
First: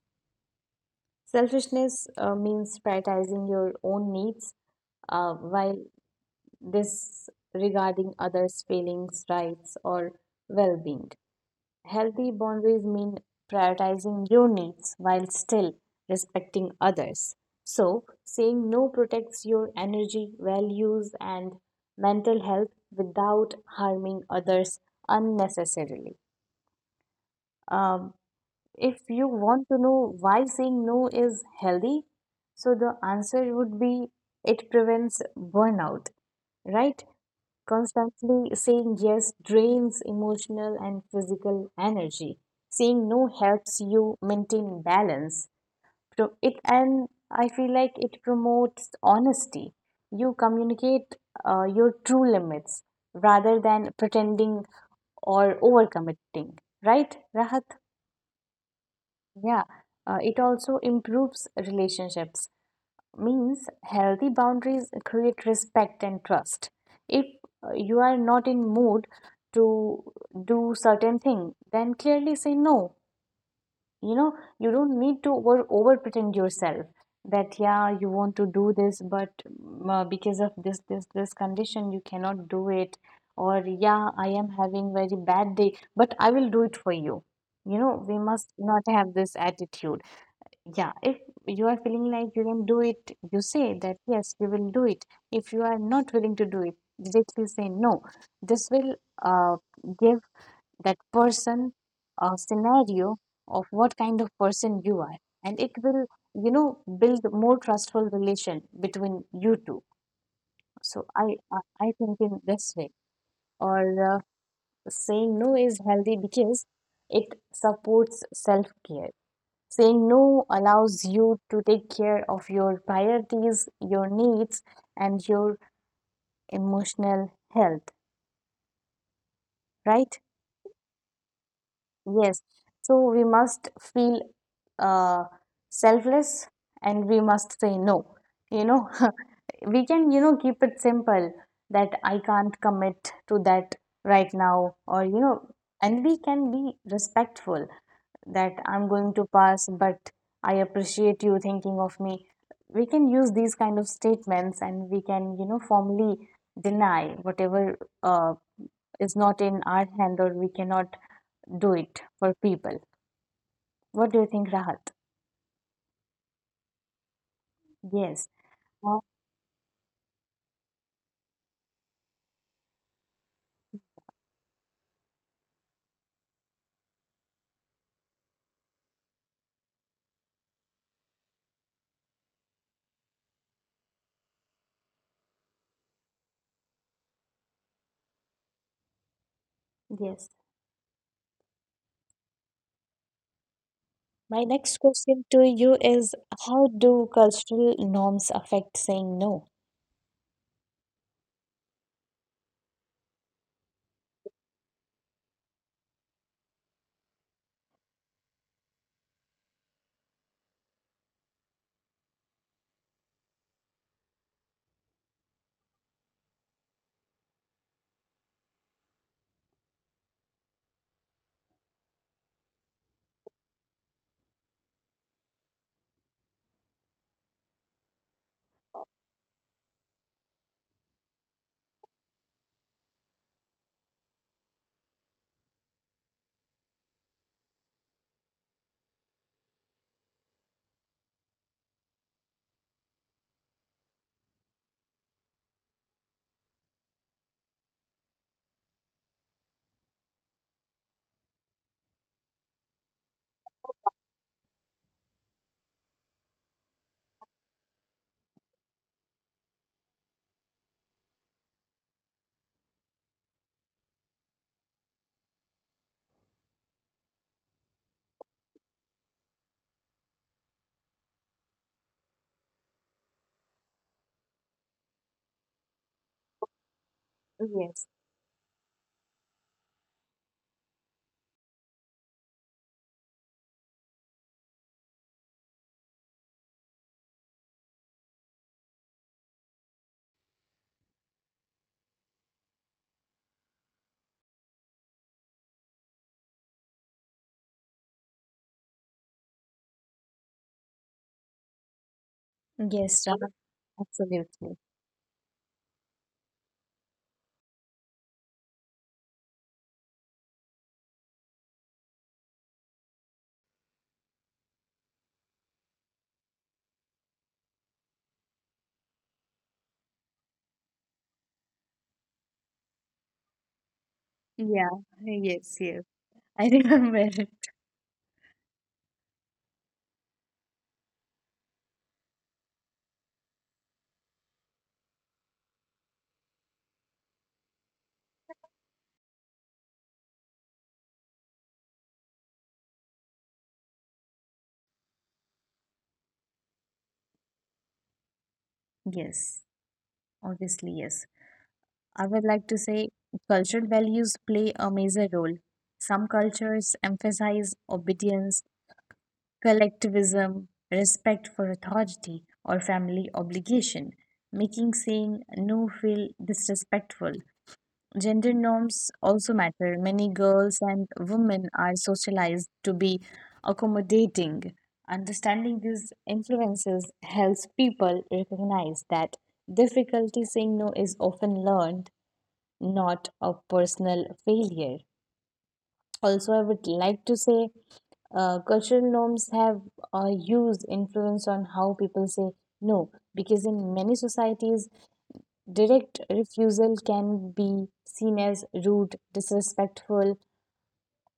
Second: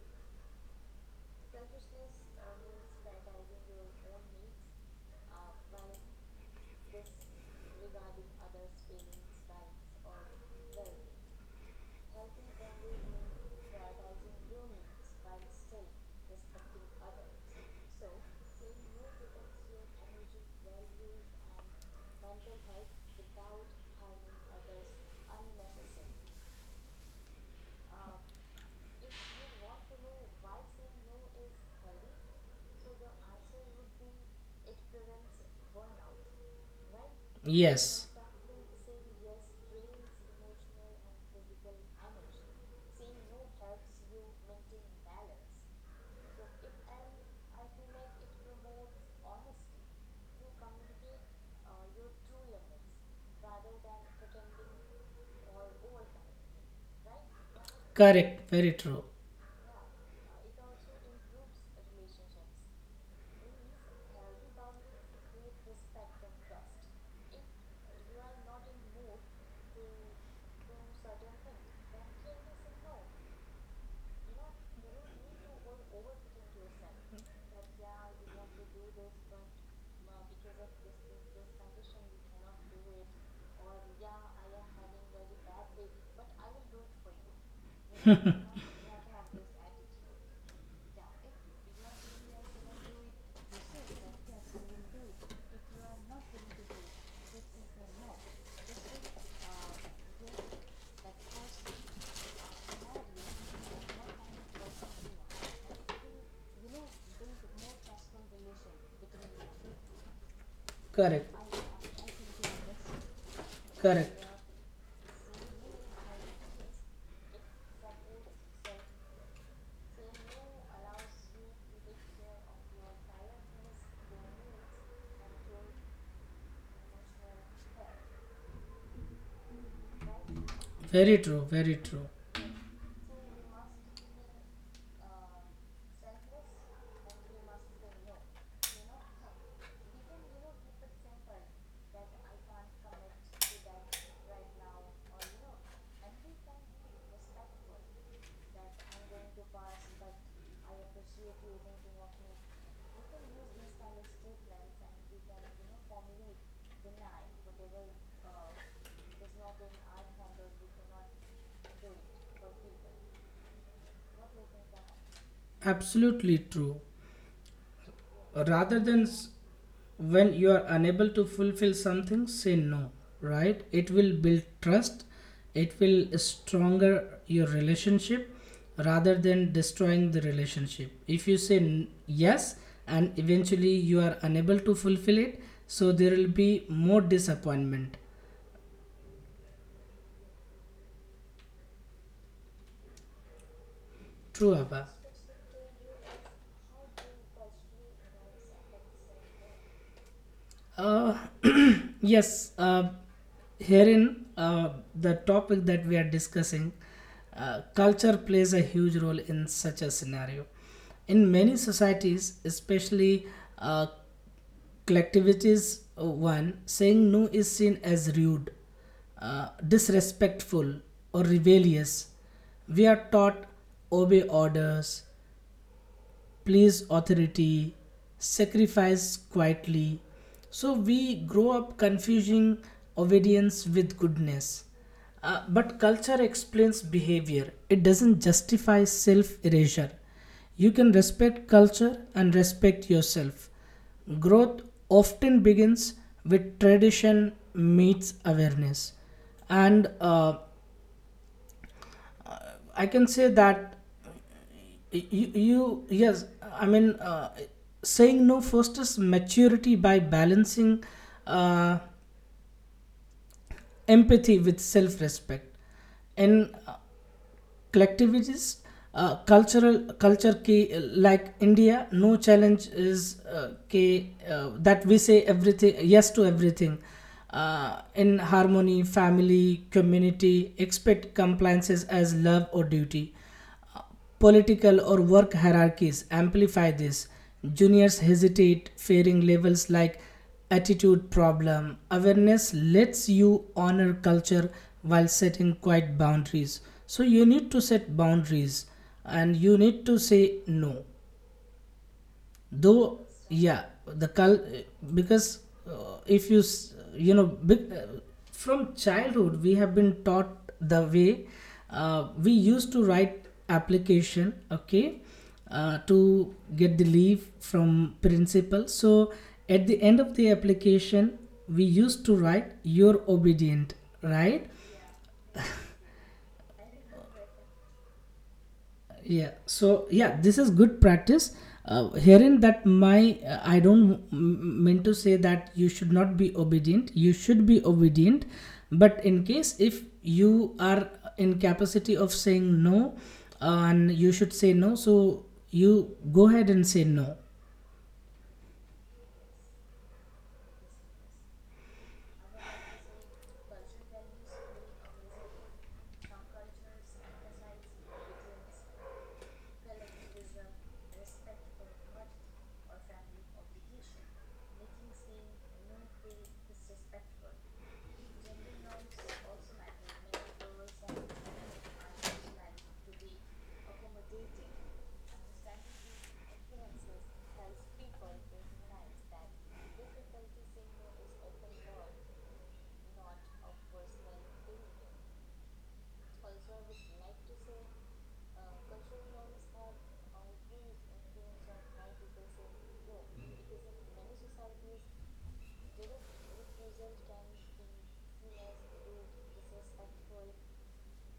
Selfishness means prioritizing your own needs while disregarding others' feelings, rights, or well-being. Healthy boundaries mean prioritizing your needs while still respecting others. So, saying no protects your energy, values, and mental health without harming others unnecessarily. Um, if you want to know why saying no is healthy, so the answer would be it prevents burnout, right? Yes, Constantly saying yes drains emotional and physical energy. Saying no helps you maintain balance. So it, and I feel like it promotes honesty. You communicate your true limits rather than pretending or overcommitting. Right, Rahat? correct, very true. Yeah. It also improves relationships, means healthy boundaries create respect and trust. If you are not in mood to do certain thing, then clearly say no. You know, you don't need to over pretend yourself that yeah, you want to do this, but because of this this this condition you cannot do it, or yeah, I am having very bad day but I will do it for you. You know, we must not have this attitude. Yeah, if you are feeling like you can do it, you say that yes, you will do it. If you are not willing to do it, directly say no. This will uh, give that person a scenario of what kind of person you are, and it will, you know, build more trustful relation between you two. So Correct, I think in this way, or correct. saying no is healthy because it supports self-care. Saying no allows you to take care of your priorities, your needs, and your emotional health, right? Very true, very true. Yes. So we must feel uh, selfless and we must say no. You know, we can, you know, keep it simple that I can't commit to that right now, or, you know, and we can be respectful that I'm going to pass, but I appreciate you thinking of me. We can use these kind of statements and we can, you know, formally deny whatever uh, is not in our hand or we cannot do it for people. What do you think, Rahat? Absolutely true. Yes. Rather Uh, than s- when you are unable to fulfill something, say no, right? It will build trust, it will stronger your relationship, rather than destroying the relationship. If you say yes and eventually you are unable to fulfill it, so there will be more disappointment. yes. My True, next abba. question to you is, how do cultural norms affect saying no? Uh, yes, herein, the topic that we are discussing, culture plays a huge role in such a scenario. In many societies, especially uh, collectivities, one saying no is seen as rude, disrespectful, or rebellious. We are taught, obey orders, please authority, sacrifice quietly. So we grow up confusing obedience with goodness. But culture explains behavior, it doesn't justify self erasure. You can respect culture and respect yourself. Growth often begins with tradition meets awareness. And I can say that you yes, I mean, saying no fosters maturity by balancing uh, empathy with self-respect in collectivities, cultural culture ki, like India. No, challenge is ki, that we say everything, yes to everything, Yes, in harmony family community, expect compliances as love or duty. Political or work hierarchies amplify this. Juniors hesitate, fearing labels like attitude problem. Awareness lets you honor culture while setting quiet boundaries. So you need to set boundaries and you need to say no, though Yes, Ra- yeah the cul- absolutely. because uh, if you you know big, from childhood we have been taught the way we used to write application. Okay, to get the leave from principal, so at the end of the application we used to write, you're obedient, right? Yeah, yes, yes. I remember it. Yeah, so yeah, this is good practice herein. That my, I don't mean to say that you should not be obedient, you should be obedient. But in case if you are in capacity of saying no, and you should say no, so you go ahead and say no. Yes, obviously, yes. I would like to say cultural values play a major role. Some cultures emphasize obedience, collectivism, respect for authority, or family obligation, making saying no feel disrespectful. Gender norms also matter. Many girls and women are socialized to be accommodating. Understanding these influences helps people recognize that difficulty saying no is often learned, not a personal failure. Also, I would like to say cultural norms have a huge influence on how people say no, because in many societies, direct refusal can be seen as rude, disrespectful,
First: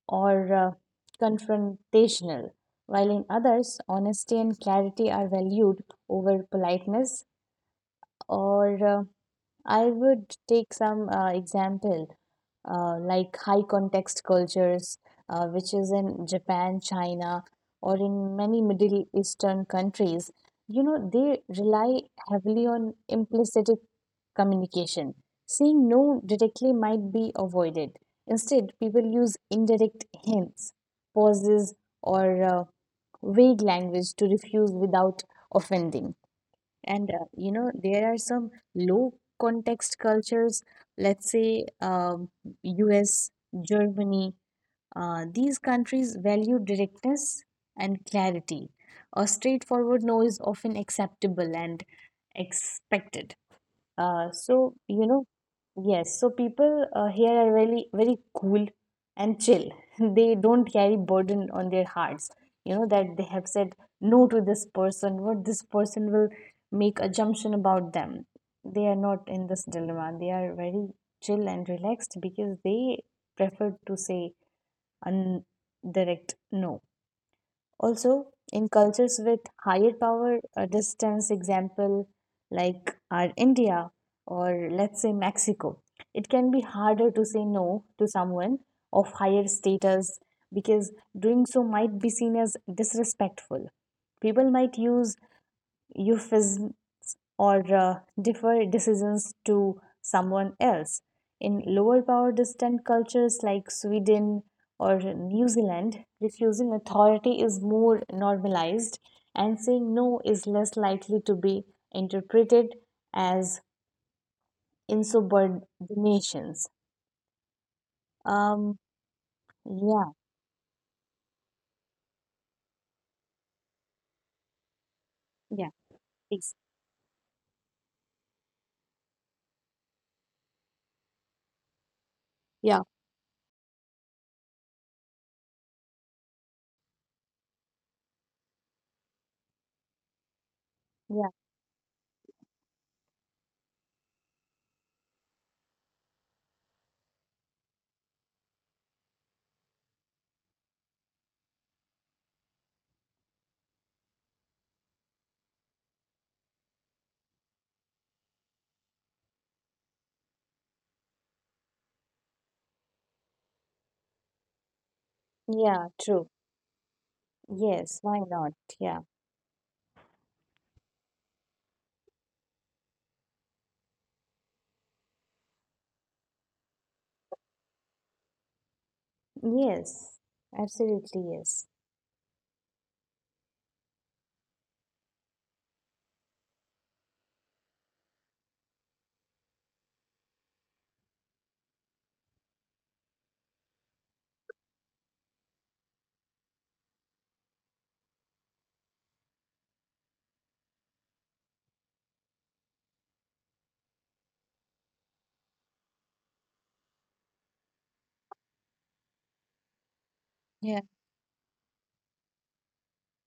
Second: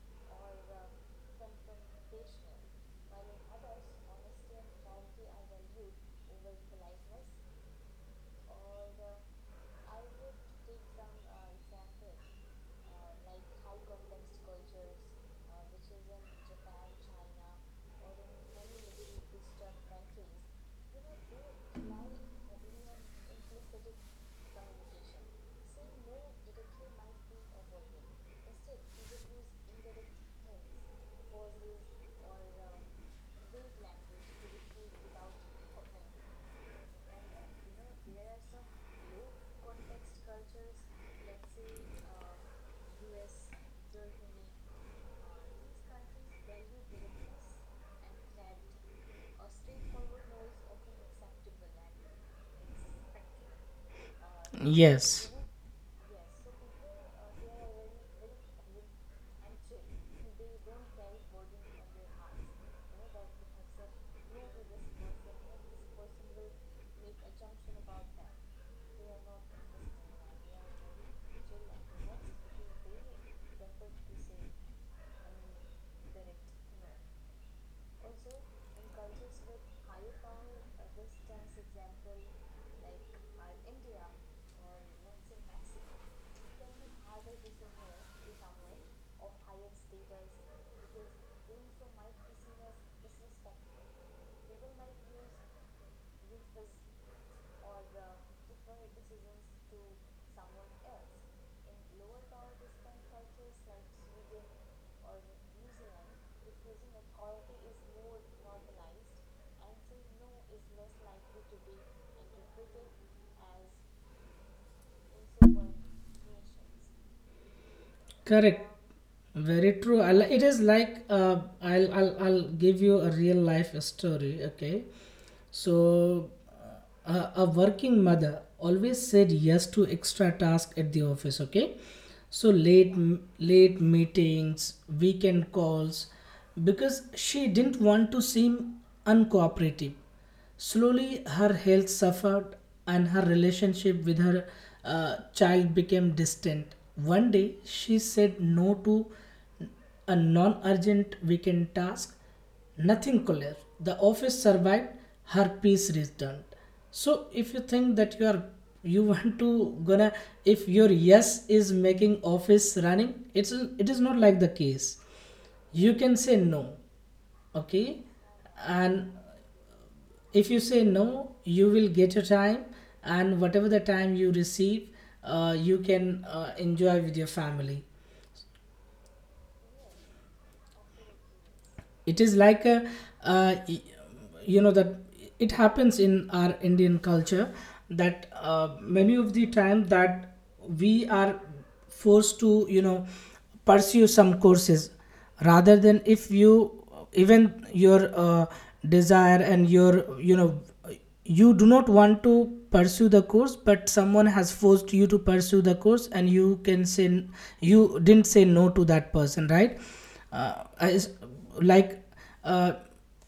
or confrontational, while in others, honesty and clarity are valued over politeness. Or I would take some example, like high context cultures, which is in Japan, China, or in many Middle Eastern countries. You know, they rely heavily on implicit communication. Saying no directly might be avoided. Instead, people use indirect hints, pauses, or vague language to refuse without offending. And you know, there are some low context cultures, let's say US, Germany, these countries value directness and clarity. A straightforward no is often acceptable and expected. So you know, Yes, yes. So people here are really very cool and chill. They don't carry burden on their hearts. You know that they have said no to this person. What this person will make assumption about them. They are not in this dilemma. They are very chill and relaxed because they prefer to say a n- direct no. Also, in cultures with higher power distance, example like our India or let's say Mexico, it can be harder to say no to someone of higher status because doing so might be seen as disrespectful. People might use euphemisms or defer decisions to someone else. In lower power distant cultures like Sweden or New Zealand, refusing authority is more normalized and saying no is less likely to be interpreted as insubordinations. correct. Um, Very true. Yeah, It is like, I'll, I'll give you a real life story. Okay, yeah, so please. A working mother always said yes to extra tasks at the office. Okay, so Yeah, late meetings, weekend calls, because she didn't want to seem uncooperative. Slowly, yeah, her health suffered and her relationship with her child became distant. One day, she said no to a non urgent weekend task. Nothing collapsed. The office survived, her peace returned. So, if you think that you are you want to gonna if your yes is making office running it is not like the case, yeah, you can true. say no. Okay. Yes, why not? Yeah, And if you say no, you will get your time, and whatever the time you receive, you can enjoy with your family. yes, absolutely, yes. It is like a uh, y- you know that it happens in our indian culture that many of the time that we are forced to pursue some courses rather than if you even your desire and your you do not want to pursue the course, but someone has forced you to pursue the course, and you can say you didn't say no to that person, right? uh, Yeah, as- like, uh,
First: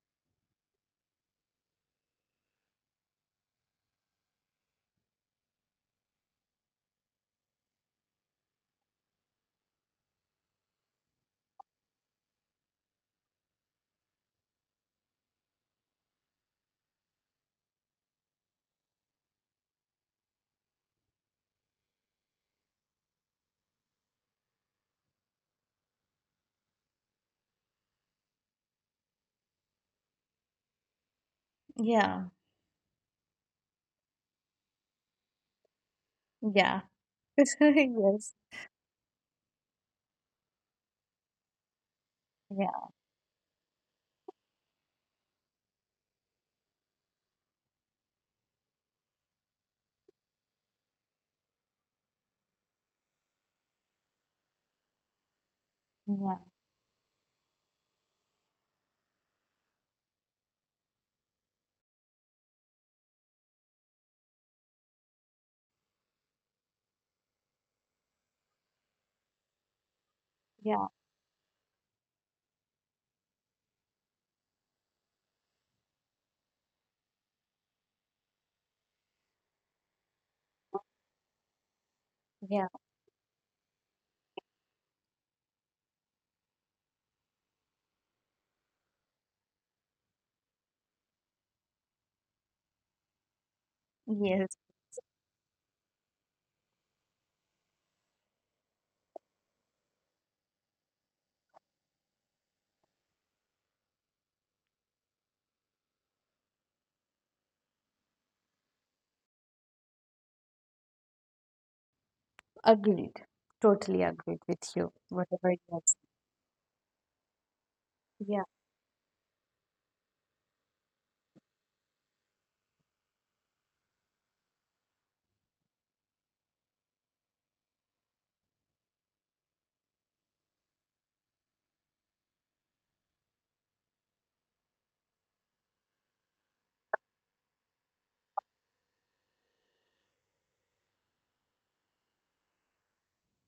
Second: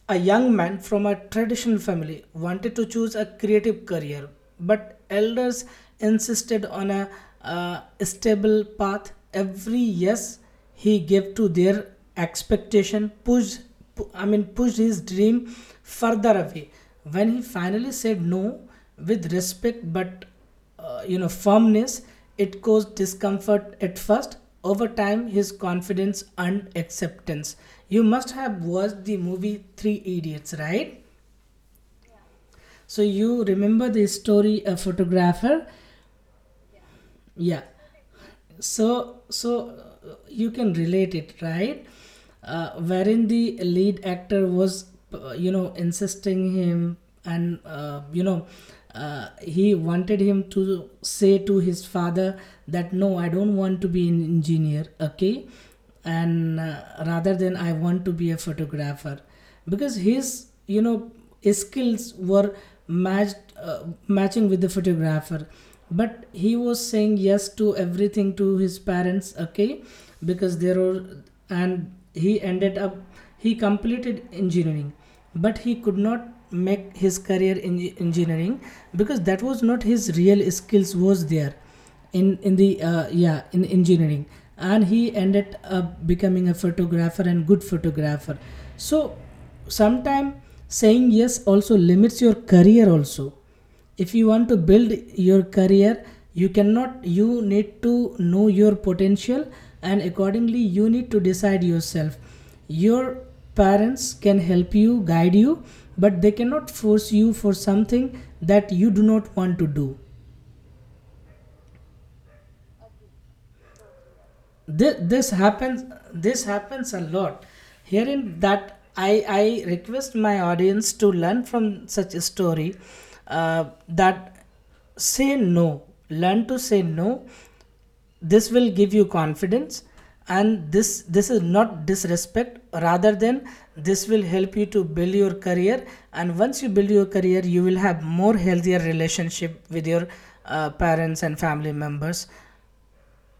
a young man from a traditional family wanted to choose a creative career, but elders insisted on a stable path. Every yes he gave to their expectation pushed, pushed his dream further away. When he finally said no with respect but firmness, it caused discomfort at first. Over time, his confidence and acceptance. You must have watched the movie three idiots, right? yeah. So you remember the story, a photographer. Yeah. Yeah. Yes. So, you can relate it, right? Yeah. Wherein the lead actor was insisting him, and he wanted him to say to his father that no, I don't want to be an engineer. Okay. Yeah. And rather than, I want to be a photographer, because his you know skills were matched matching with the photographer, but he was saying yes to everything to his parents. Okay. Because there Yeah. were, and he ended up, he completed engineering, but he could not make his career in engineering, because that was not his real skills was there in the Yeah. Yeah, in engineering. And he ended up becoming a photographer and good photographer. So sometime saying yes also limits your career also. If you want to Yes. build your career, you cannot, you need to know your potential, and accordingly you need to decide yourself. Your parents can help you, guide you, but they cannot force you for something that you do not want to do. Agreed. Totally agreed with you. This Whatever it happens, is. this happens a lot. Hearing Yeah. that, I request my audience to learn from such a story, that say no, learn to say no. This will give you confidence, and this is not disrespect, rather than this will help you to build your career. And once you build your career, you will have more healthier relationship with your parents and family members.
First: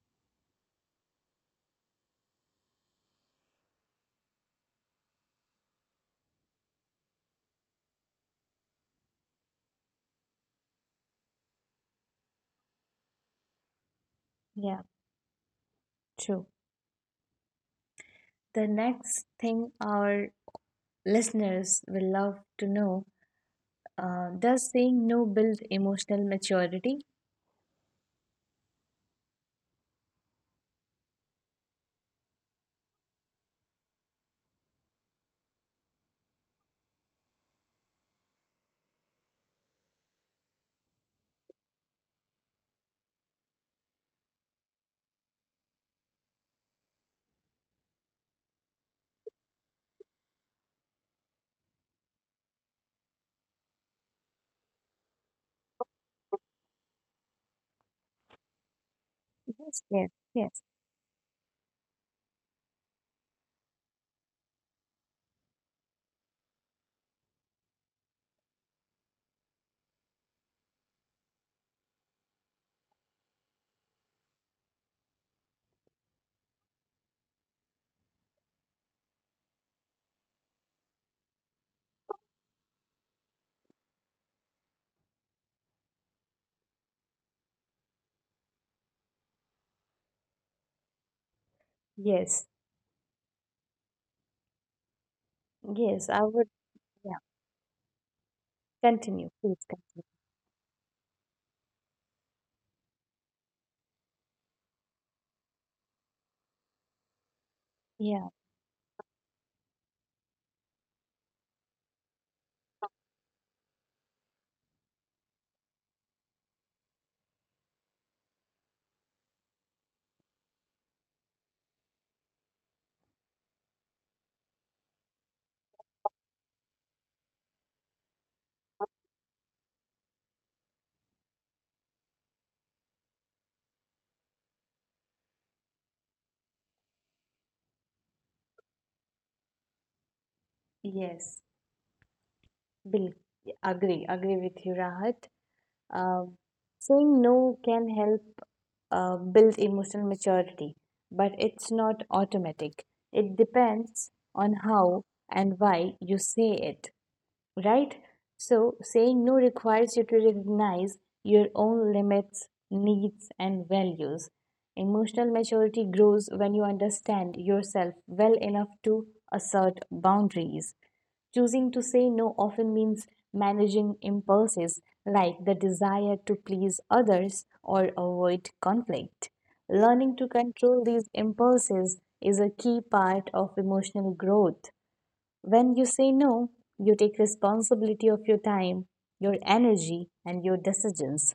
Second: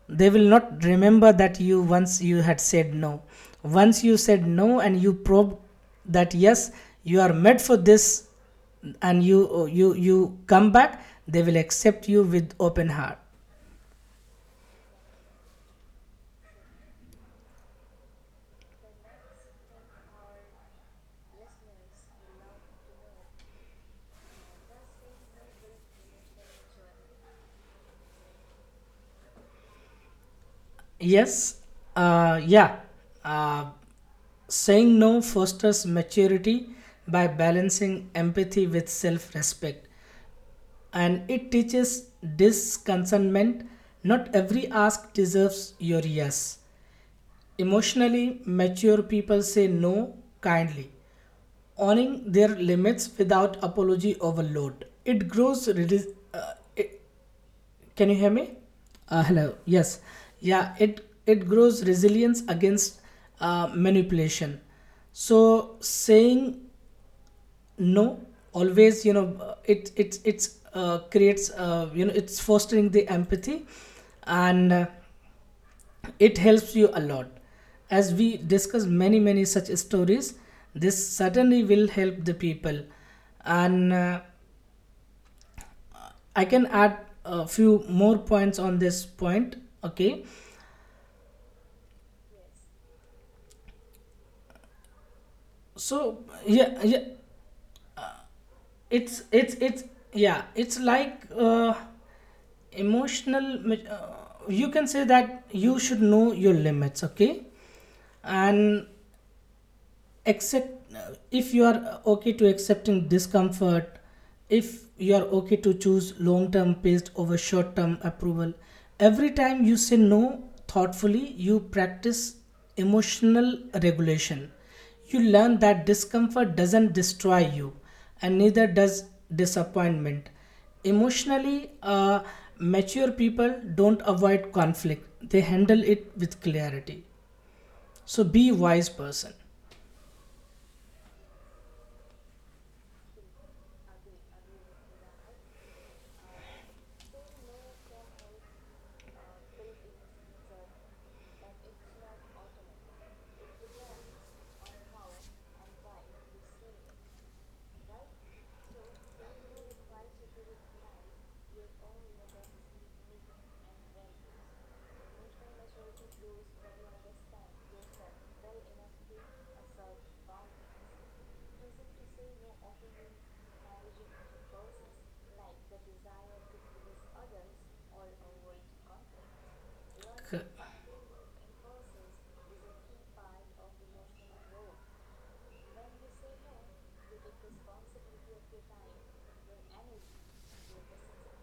They will not remember that you once you had said no. Once you said no and you probed that yes, you are made for this, and you come back, they will accept you with open heart. Yeah. True. The next thing our listeners will love to know, does saying no build emotional maturity? Yes. uh, yeah uh, Saying no fosters maturity by balancing empathy with self-respect, and it teaches discontentment. Not every ask deserves your yes. Emotionally mature people say no kindly, owning their limits without apology overload. It grows. Can you hear me? Hello. Yes. Yes. Yes. Yes. Yeah. It grows resilience against manipulation. So saying no always, you know, it it it's creates it's fostering the empathy, and it helps you a lot. As we discuss many many such stories, this certainly will help the people, and I can add a few more points on this point. Okay. Yes. Yes. So I would. yeah, yeah. Yeah. it's Continue. it's Please it's continue. yeah it's like, emotional ma- uh, you can say that you should know your limits. Okay. Yeah. And accept, if you are okay to accepting discomfort, if you are okay to choose long term based over short term approval. Every time you say no thoughtfully, you practice emotional regulation. You learn that discomfort doesn't destroy you, and neither does disappointment. Emotionally mature people don't avoid conflict, they handle it with clarity. So be a wise person. Yes. Bill. Agree. Agree with you, Rahat. Um, Saying no can help build emotional maturity, but it's not automatic. It depends on how and why you say it, right? So, saying no requires you to recognize your own limits, needs, and values. Emotional maturity grows when you understand yourself well enough to assert boundaries. Choosing to say no often means managing impulses like the desire to please others or avoid conflict. Learning to control these impulses is a key part of emotional growth. When you say no, you take responsibility of your time, your energy, and your decisions.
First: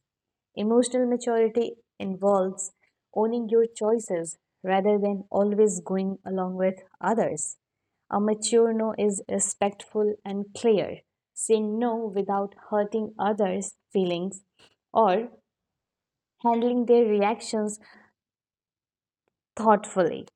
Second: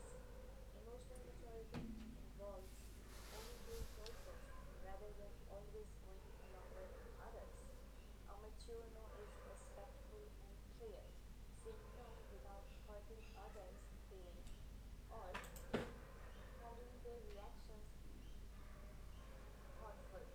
Emotional maturity involves owning your choices rather than always going along with others. A mature no is respectful and clear, saying no without hurting others' feelings or handling their reactions thoughtfully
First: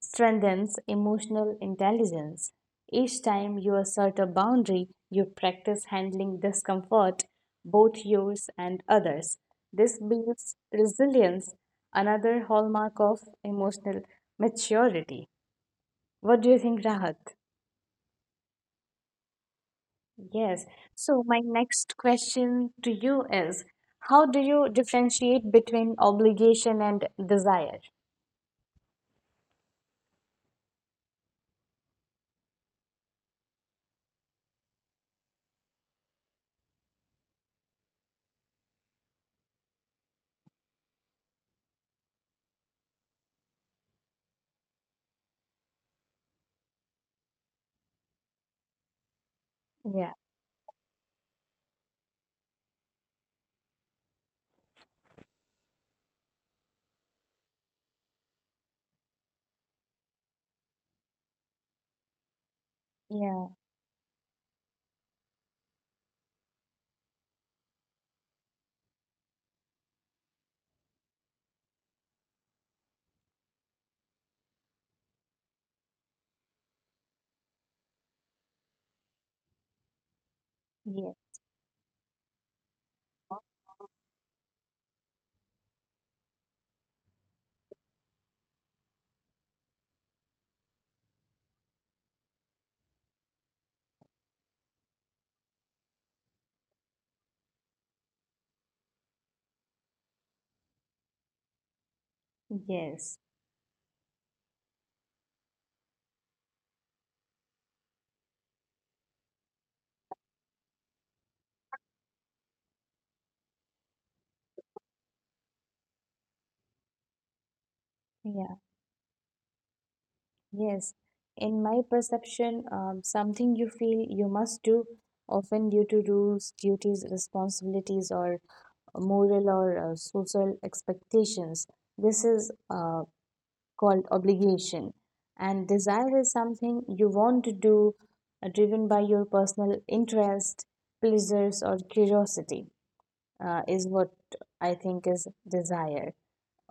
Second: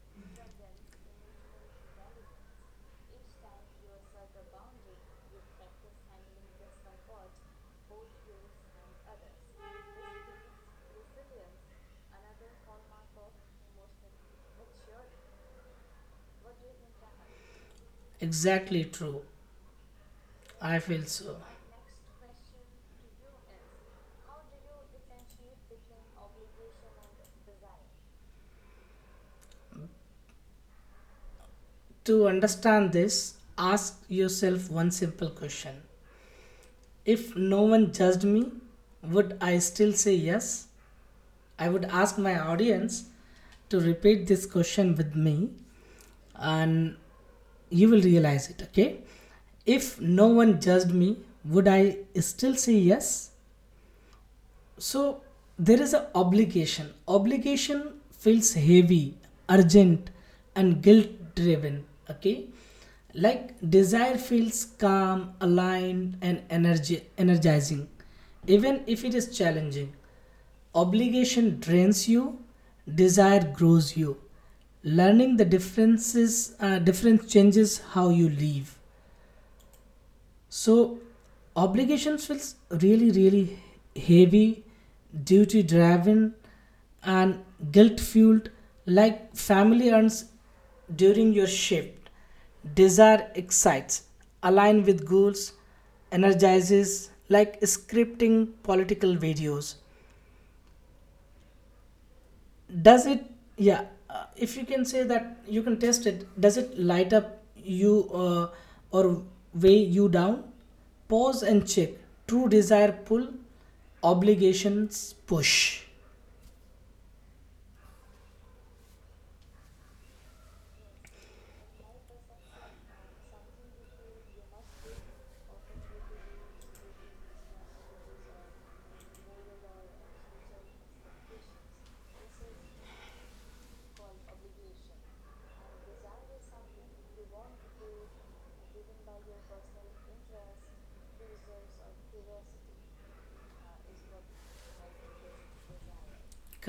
strengthens emotional intelligence. Each time you assert a boundary, you practice handling discomfort, both yours and others. This builds resilience, another hallmark of emotional maturity. What do you think, Rahat? Exactly true. Yes. I feel So, so. my next question to you is, how do you differentiate between obligation and desire? To understand this, ask yourself one simple question. If no one judged me, would I still say yes? I would ask my audience to repeat this question with me, and you will realize it, okay? If Yeah, no one judged me, would I still say yes? So there is an obligation. Obligation feels heavy, urgent, and guilt driven. Okay, yeah, like desire feels calm, aligned, and energy energizing, even if it is challenging. Obligation drains you, desire grows you. Learning the differences, difference changes how you live. So yeah, obligations feels really, really heavy, duty driven, and guilt fueled, like family earns during your shift. Desire excites, align with goals, energizes, like scripting political videos. Does Yes. it, yeah, if you can say that you can test it, does it light up you or weigh you down? Pause and check. True desire pull, obligations push. Yeah. Yes, in my perception, something you feel you must do, often due to rules, duties, responsibilities, or moral or social expectations. This is called obligation. And desire is something you want to do, driven by your personal interest, pleasures, or curiosity, is what I think is desire.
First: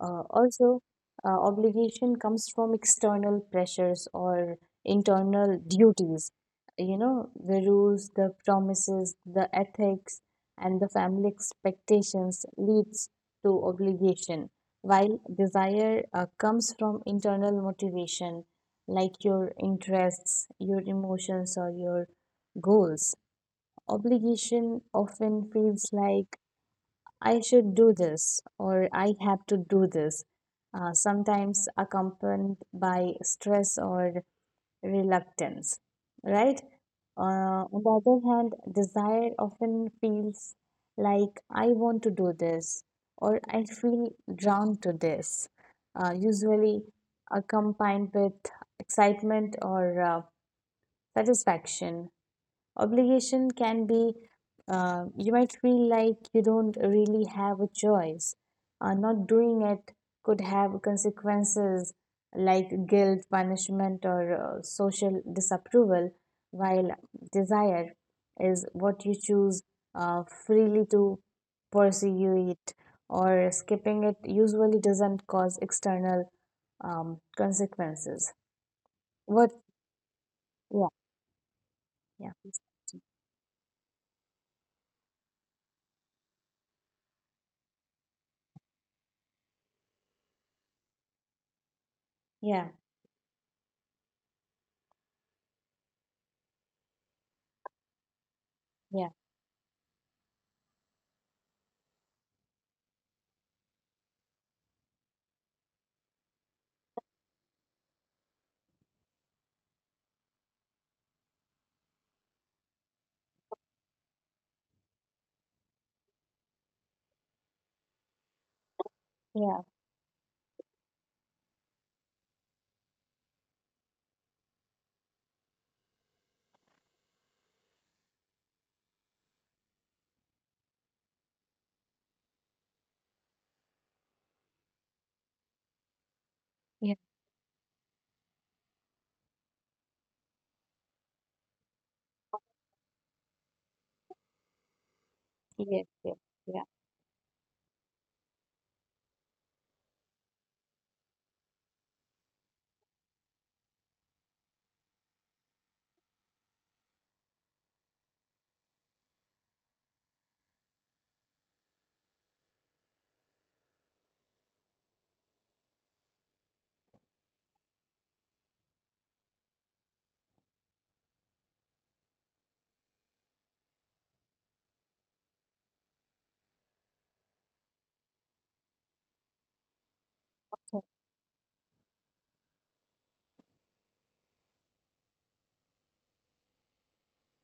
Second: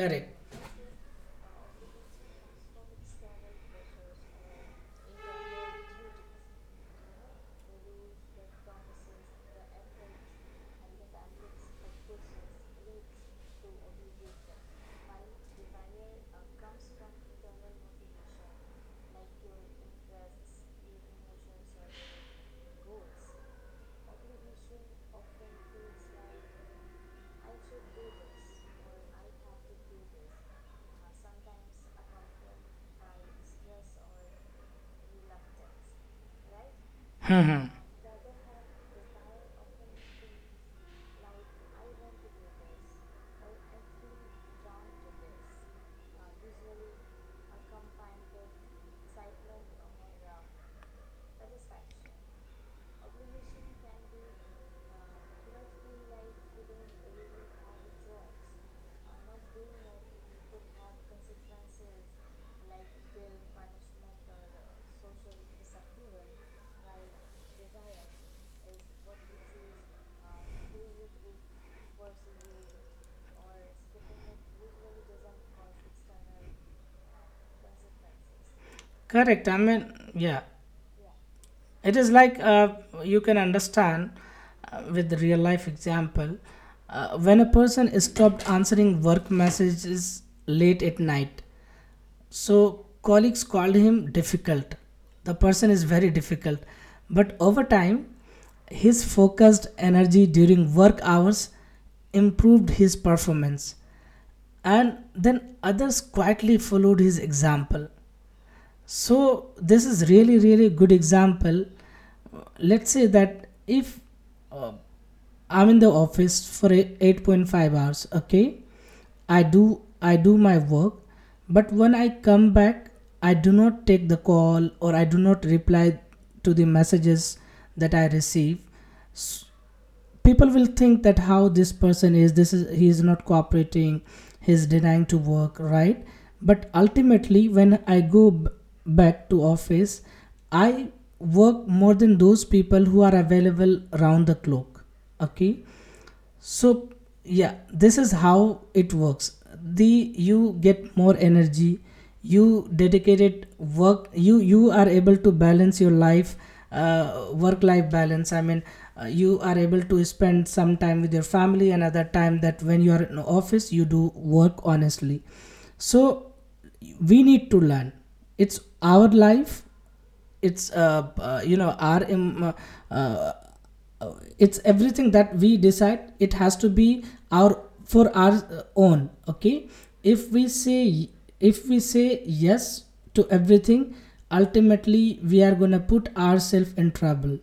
Also, obligation comes from external pressures or internal duties. You know, the rules, the promises, the ethics, and the family expectations leads to obligation, while desire comes from internal motivation, like your interests, your emotions, or your goals. Obligation often feels like I should do this or I have to do this, sometimes accompanied by stress or reluctance, right? On the other hand, desire often feels like I want to do this or I feel drawn to this, usually accompanied with excitement or satisfaction. Obligation can be, you might feel like you don't really have a choice. Not doing it could have consequences like guilt, punishment, or social disapproval, while desire is what you choose freely to pursue it, or skipping it usually doesn't cause external consequences. What? Correct, I mean, yeah, Yeah, it is like, yeah, you can understand with the real life example. When a person is stopped answering work messages late at night, so yeah, colleagues called him difficult. The person is very difficult. But over time, his yeah, focused energy during work hours improved his performance. And then others quietly followed his example. So this is really, really good example. Let's say that if uh, I'm in the office for 8.5 hours, okay? I do I do my work, but when I come back, I do not take the call or I do not reply to the messages that I receive. S- People will think that how this person is, this is he is not cooperating, he's denying to work, right? But yeah. ultimately when I go back to office, I work more than those people who are available round the clock. Okay. Yes, yes, yeah. So yeah, this is how it works. The you get more energy, you dedicated work, you are able to balance your life, work life balance, I mean, you are able to spend some time with your family, another time that when you are in office you do work honestly. So we need to learn, it's our life. It's you know our im- uh, it's everything that we decide, it has to be our, for our own. Okay. If we So, say, if we say yes to everything, ultimately we are going to put ourselves in trouble.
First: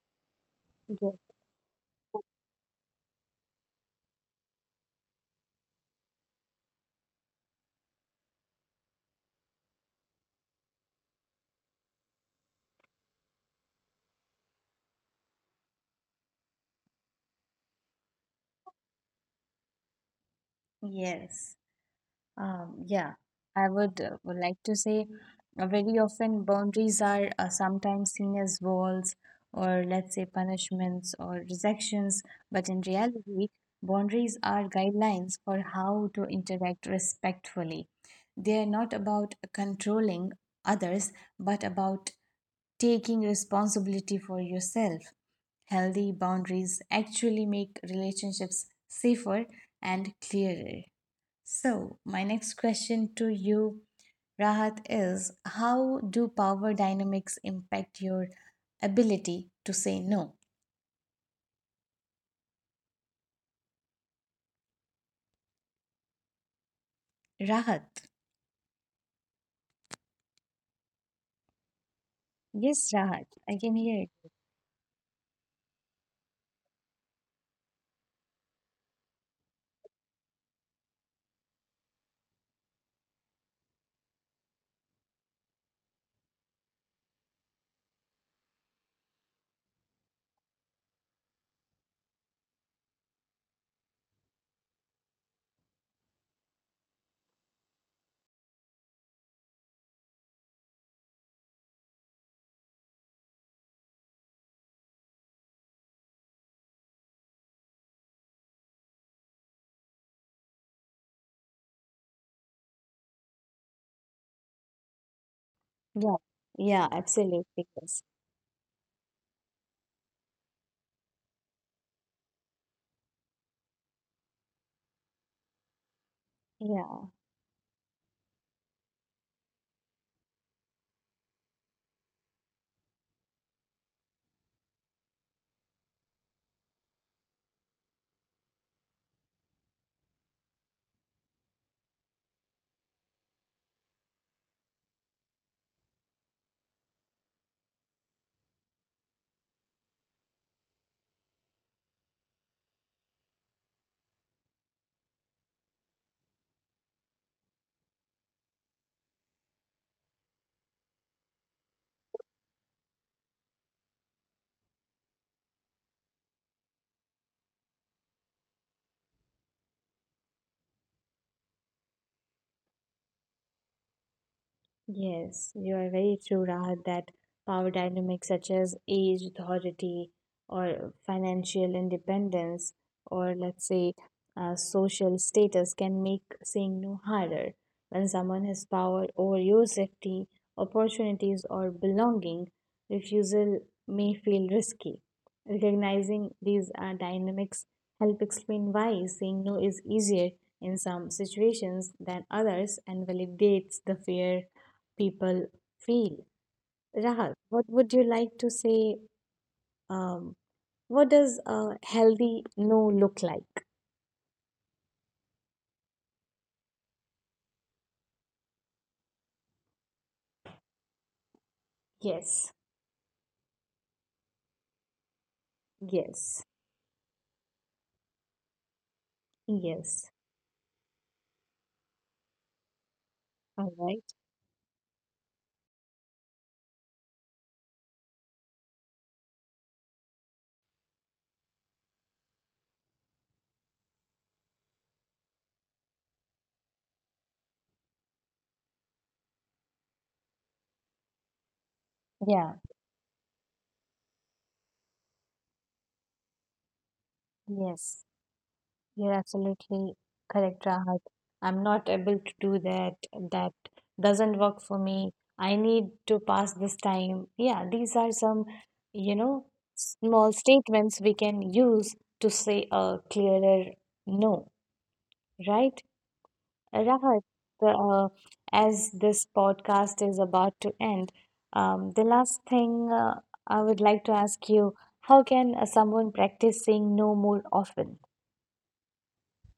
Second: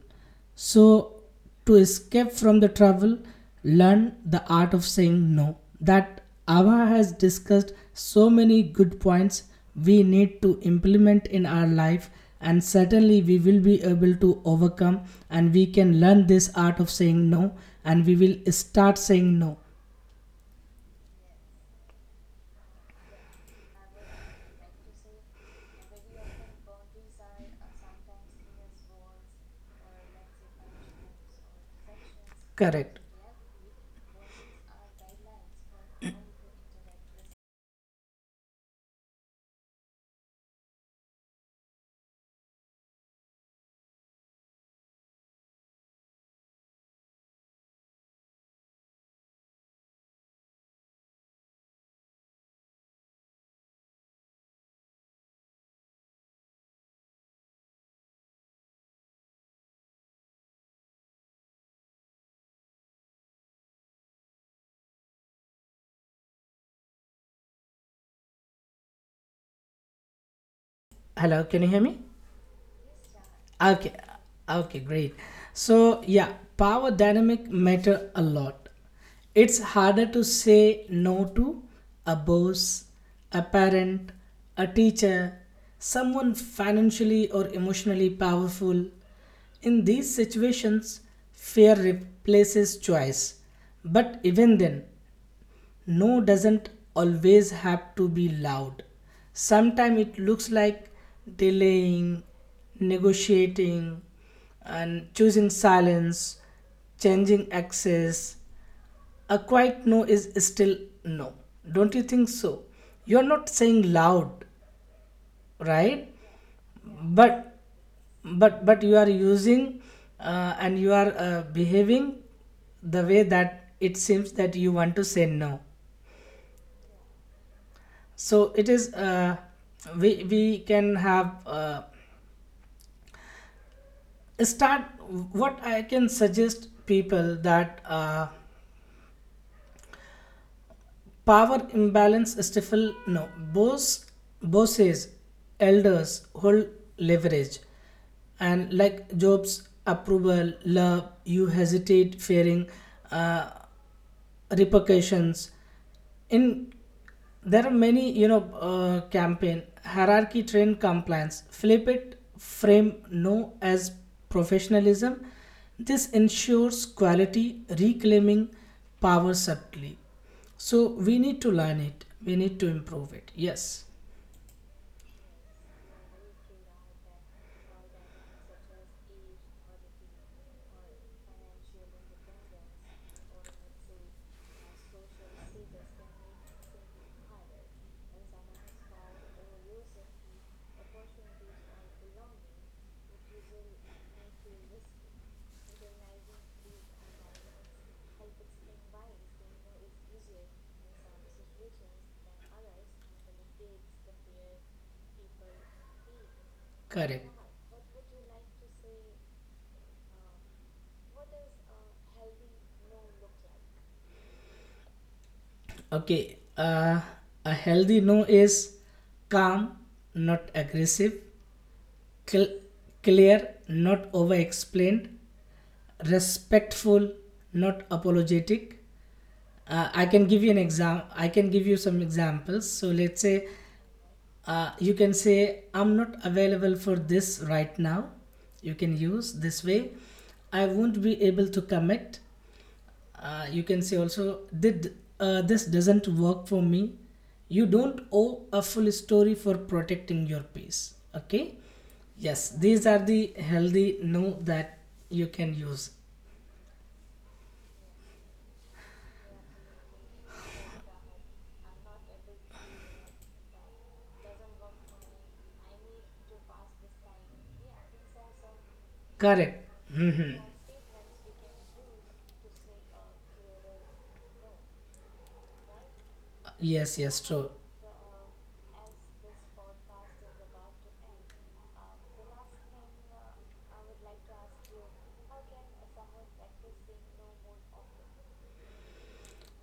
So yes, to escape from the trouble, learn the art of saying no. That Ava has discussed so many good points we need to implement in our life, and certainly we will be able to overcome, and we can learn this art of saying no, and we will start saying no. Yes. Yeah, I would like to say very often boundaries are sometimes seen as walls or let's say punishments or rejections, but in Correct. reality, boundaries are guidelines for how to interact respectfully. They are not about controlling others, but about taking responsibility for yourself. Healthy boundaries actually make relationships safer and clearer. So, my next question to you, Rahat, is how do power dynamics impact your ability to say no? Rahat. Hello, can you hear me? Yes, Rahat. I can hear Okay, it. okay, great. So, yeah, power dynamic matter a lot. It's harder to say no to a boss, a parent, a teacher, someone financially or emotionally powerful. In these situations, fear replaces choice. But even then, no doesn't always have to be loud. Sometimes it looks like delaying, negotiating, and choosing silence, changing access. A quiet no is still no. Don't you think so? You're not saying loud, right? Yeah. Yeah, But absolutely. Yes. but you are using, and you are behaving the way that it seems that you want to say no. Yeah. So it is, we can have, start. What I can suggest people that, power imbalance stifle no. boss Bosses, elders hold leverage, and like job's approval love, you hesitate fearing uh, repercussions. In there are many you know campaign hierarchy trained compliance, flip it, frame no as professionalism. This ensures quality, reclaiming power subtly. So we need to learn it, we need to improve it, yes. Yes, you are very true, Rahat, that power dynamics such as age, authority, or financial independence, or let's say social status can make saying no harder. When someone has power over your safety, opportunities, or belonging, refusal may feel risky. Recognizing these dynamics help explain why saying no is easier in some situations than others and validates the fear people feel. Correct. Rahul, what would you like to say? Um, what does a healthy no look like? Okay. A healthy no is calm, not aggressive, Yes, cl- clear, not over explained, yes, respectful, not apologetic. I yes. can give you an exam I can give you some examples. So let's say, All right. You can say, I'm not available for this right now, you can use this way. I won't be able to commit. You can say also did this doesn't work for me. You don't owe a full story for protecting your peace, okay? Yes, Yeah. these are the healthy no that you can use. Yes. You're absolutely correct, Rahat. I'm not able to do that. That doesn't work for me. I need to pass this time. Yeah. These are some, you know, Correct. small Hmm. statements we can use to say a clearer no, right? Yes, yes, Rahat, true. the, as this podcast is about to end, the last thing I would like to ask you, how can someone practice saying no more often?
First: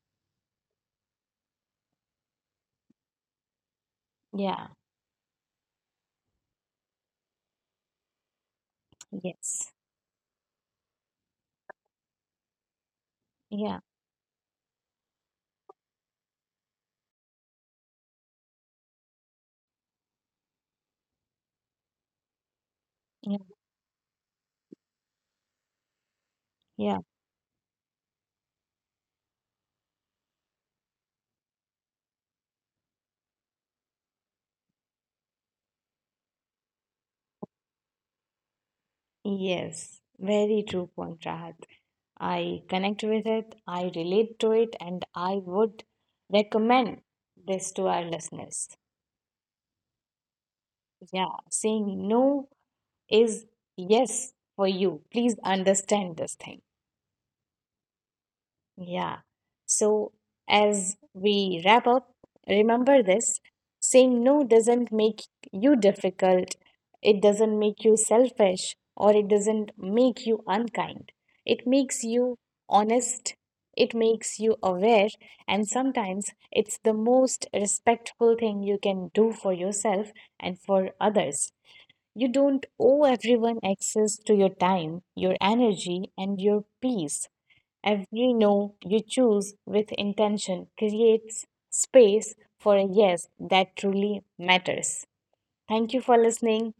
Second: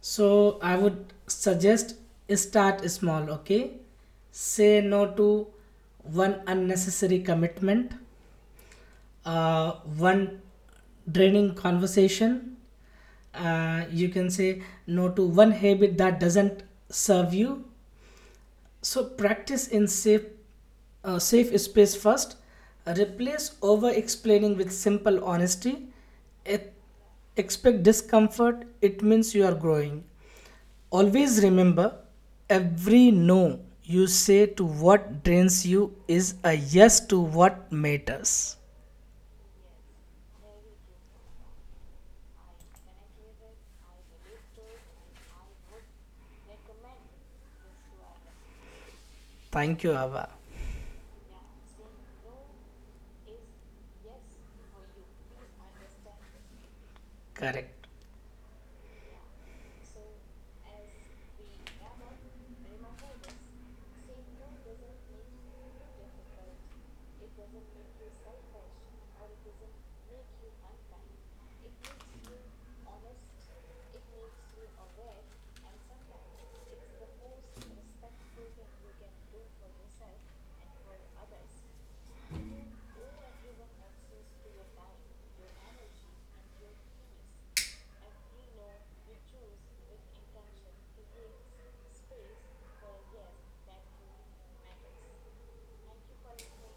So I would suggest, start small, okay? Yeah, Say no to one unnecessary commitment, yes, one draining conversation. yeah, You can say no to one habit that doesn't serve you. So practice in safe, safe space first. yeah, Replace over explaining with simple honesty. E- yeah, Expect discomfort. It means you are growing. Always remember, every no you say to what drains you is a yes to what matters. Yes. Very true point, Rahat. I connect with it, I relate to it, and I would recommend this to our listeners. Thank you, Abba. Yeah, saying no is yes for you. Please understand this thing. Correct. Yeah. So, as we wrap up, remember this: saying no doesn't make you difficult, it doesn't make you selfish, or it doesn't make you unkind. It makes you honest, it makes you aware, and sometimes it's the most respectful thing you can do for yourself and for others. You don't owe everyone access to your time, your energy, and your peace. Every no you choose with intention creates space for a yes that truly matters. Thank you for listening,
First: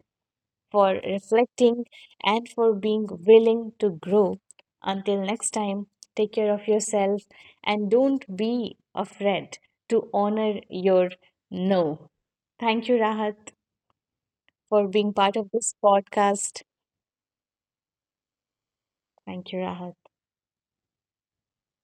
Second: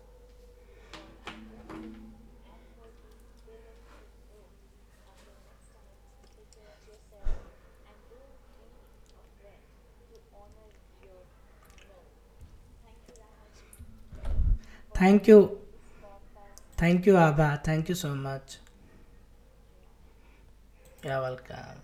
for reflecting, and for being willing to grow. Until next time, take care of yourself and don't be afraid to honor your no. Thank you, Rahat, for being Thank part of you. this podcast. Thank you, Abba. Thank you so much. Thank you, Rahat. You're welcome.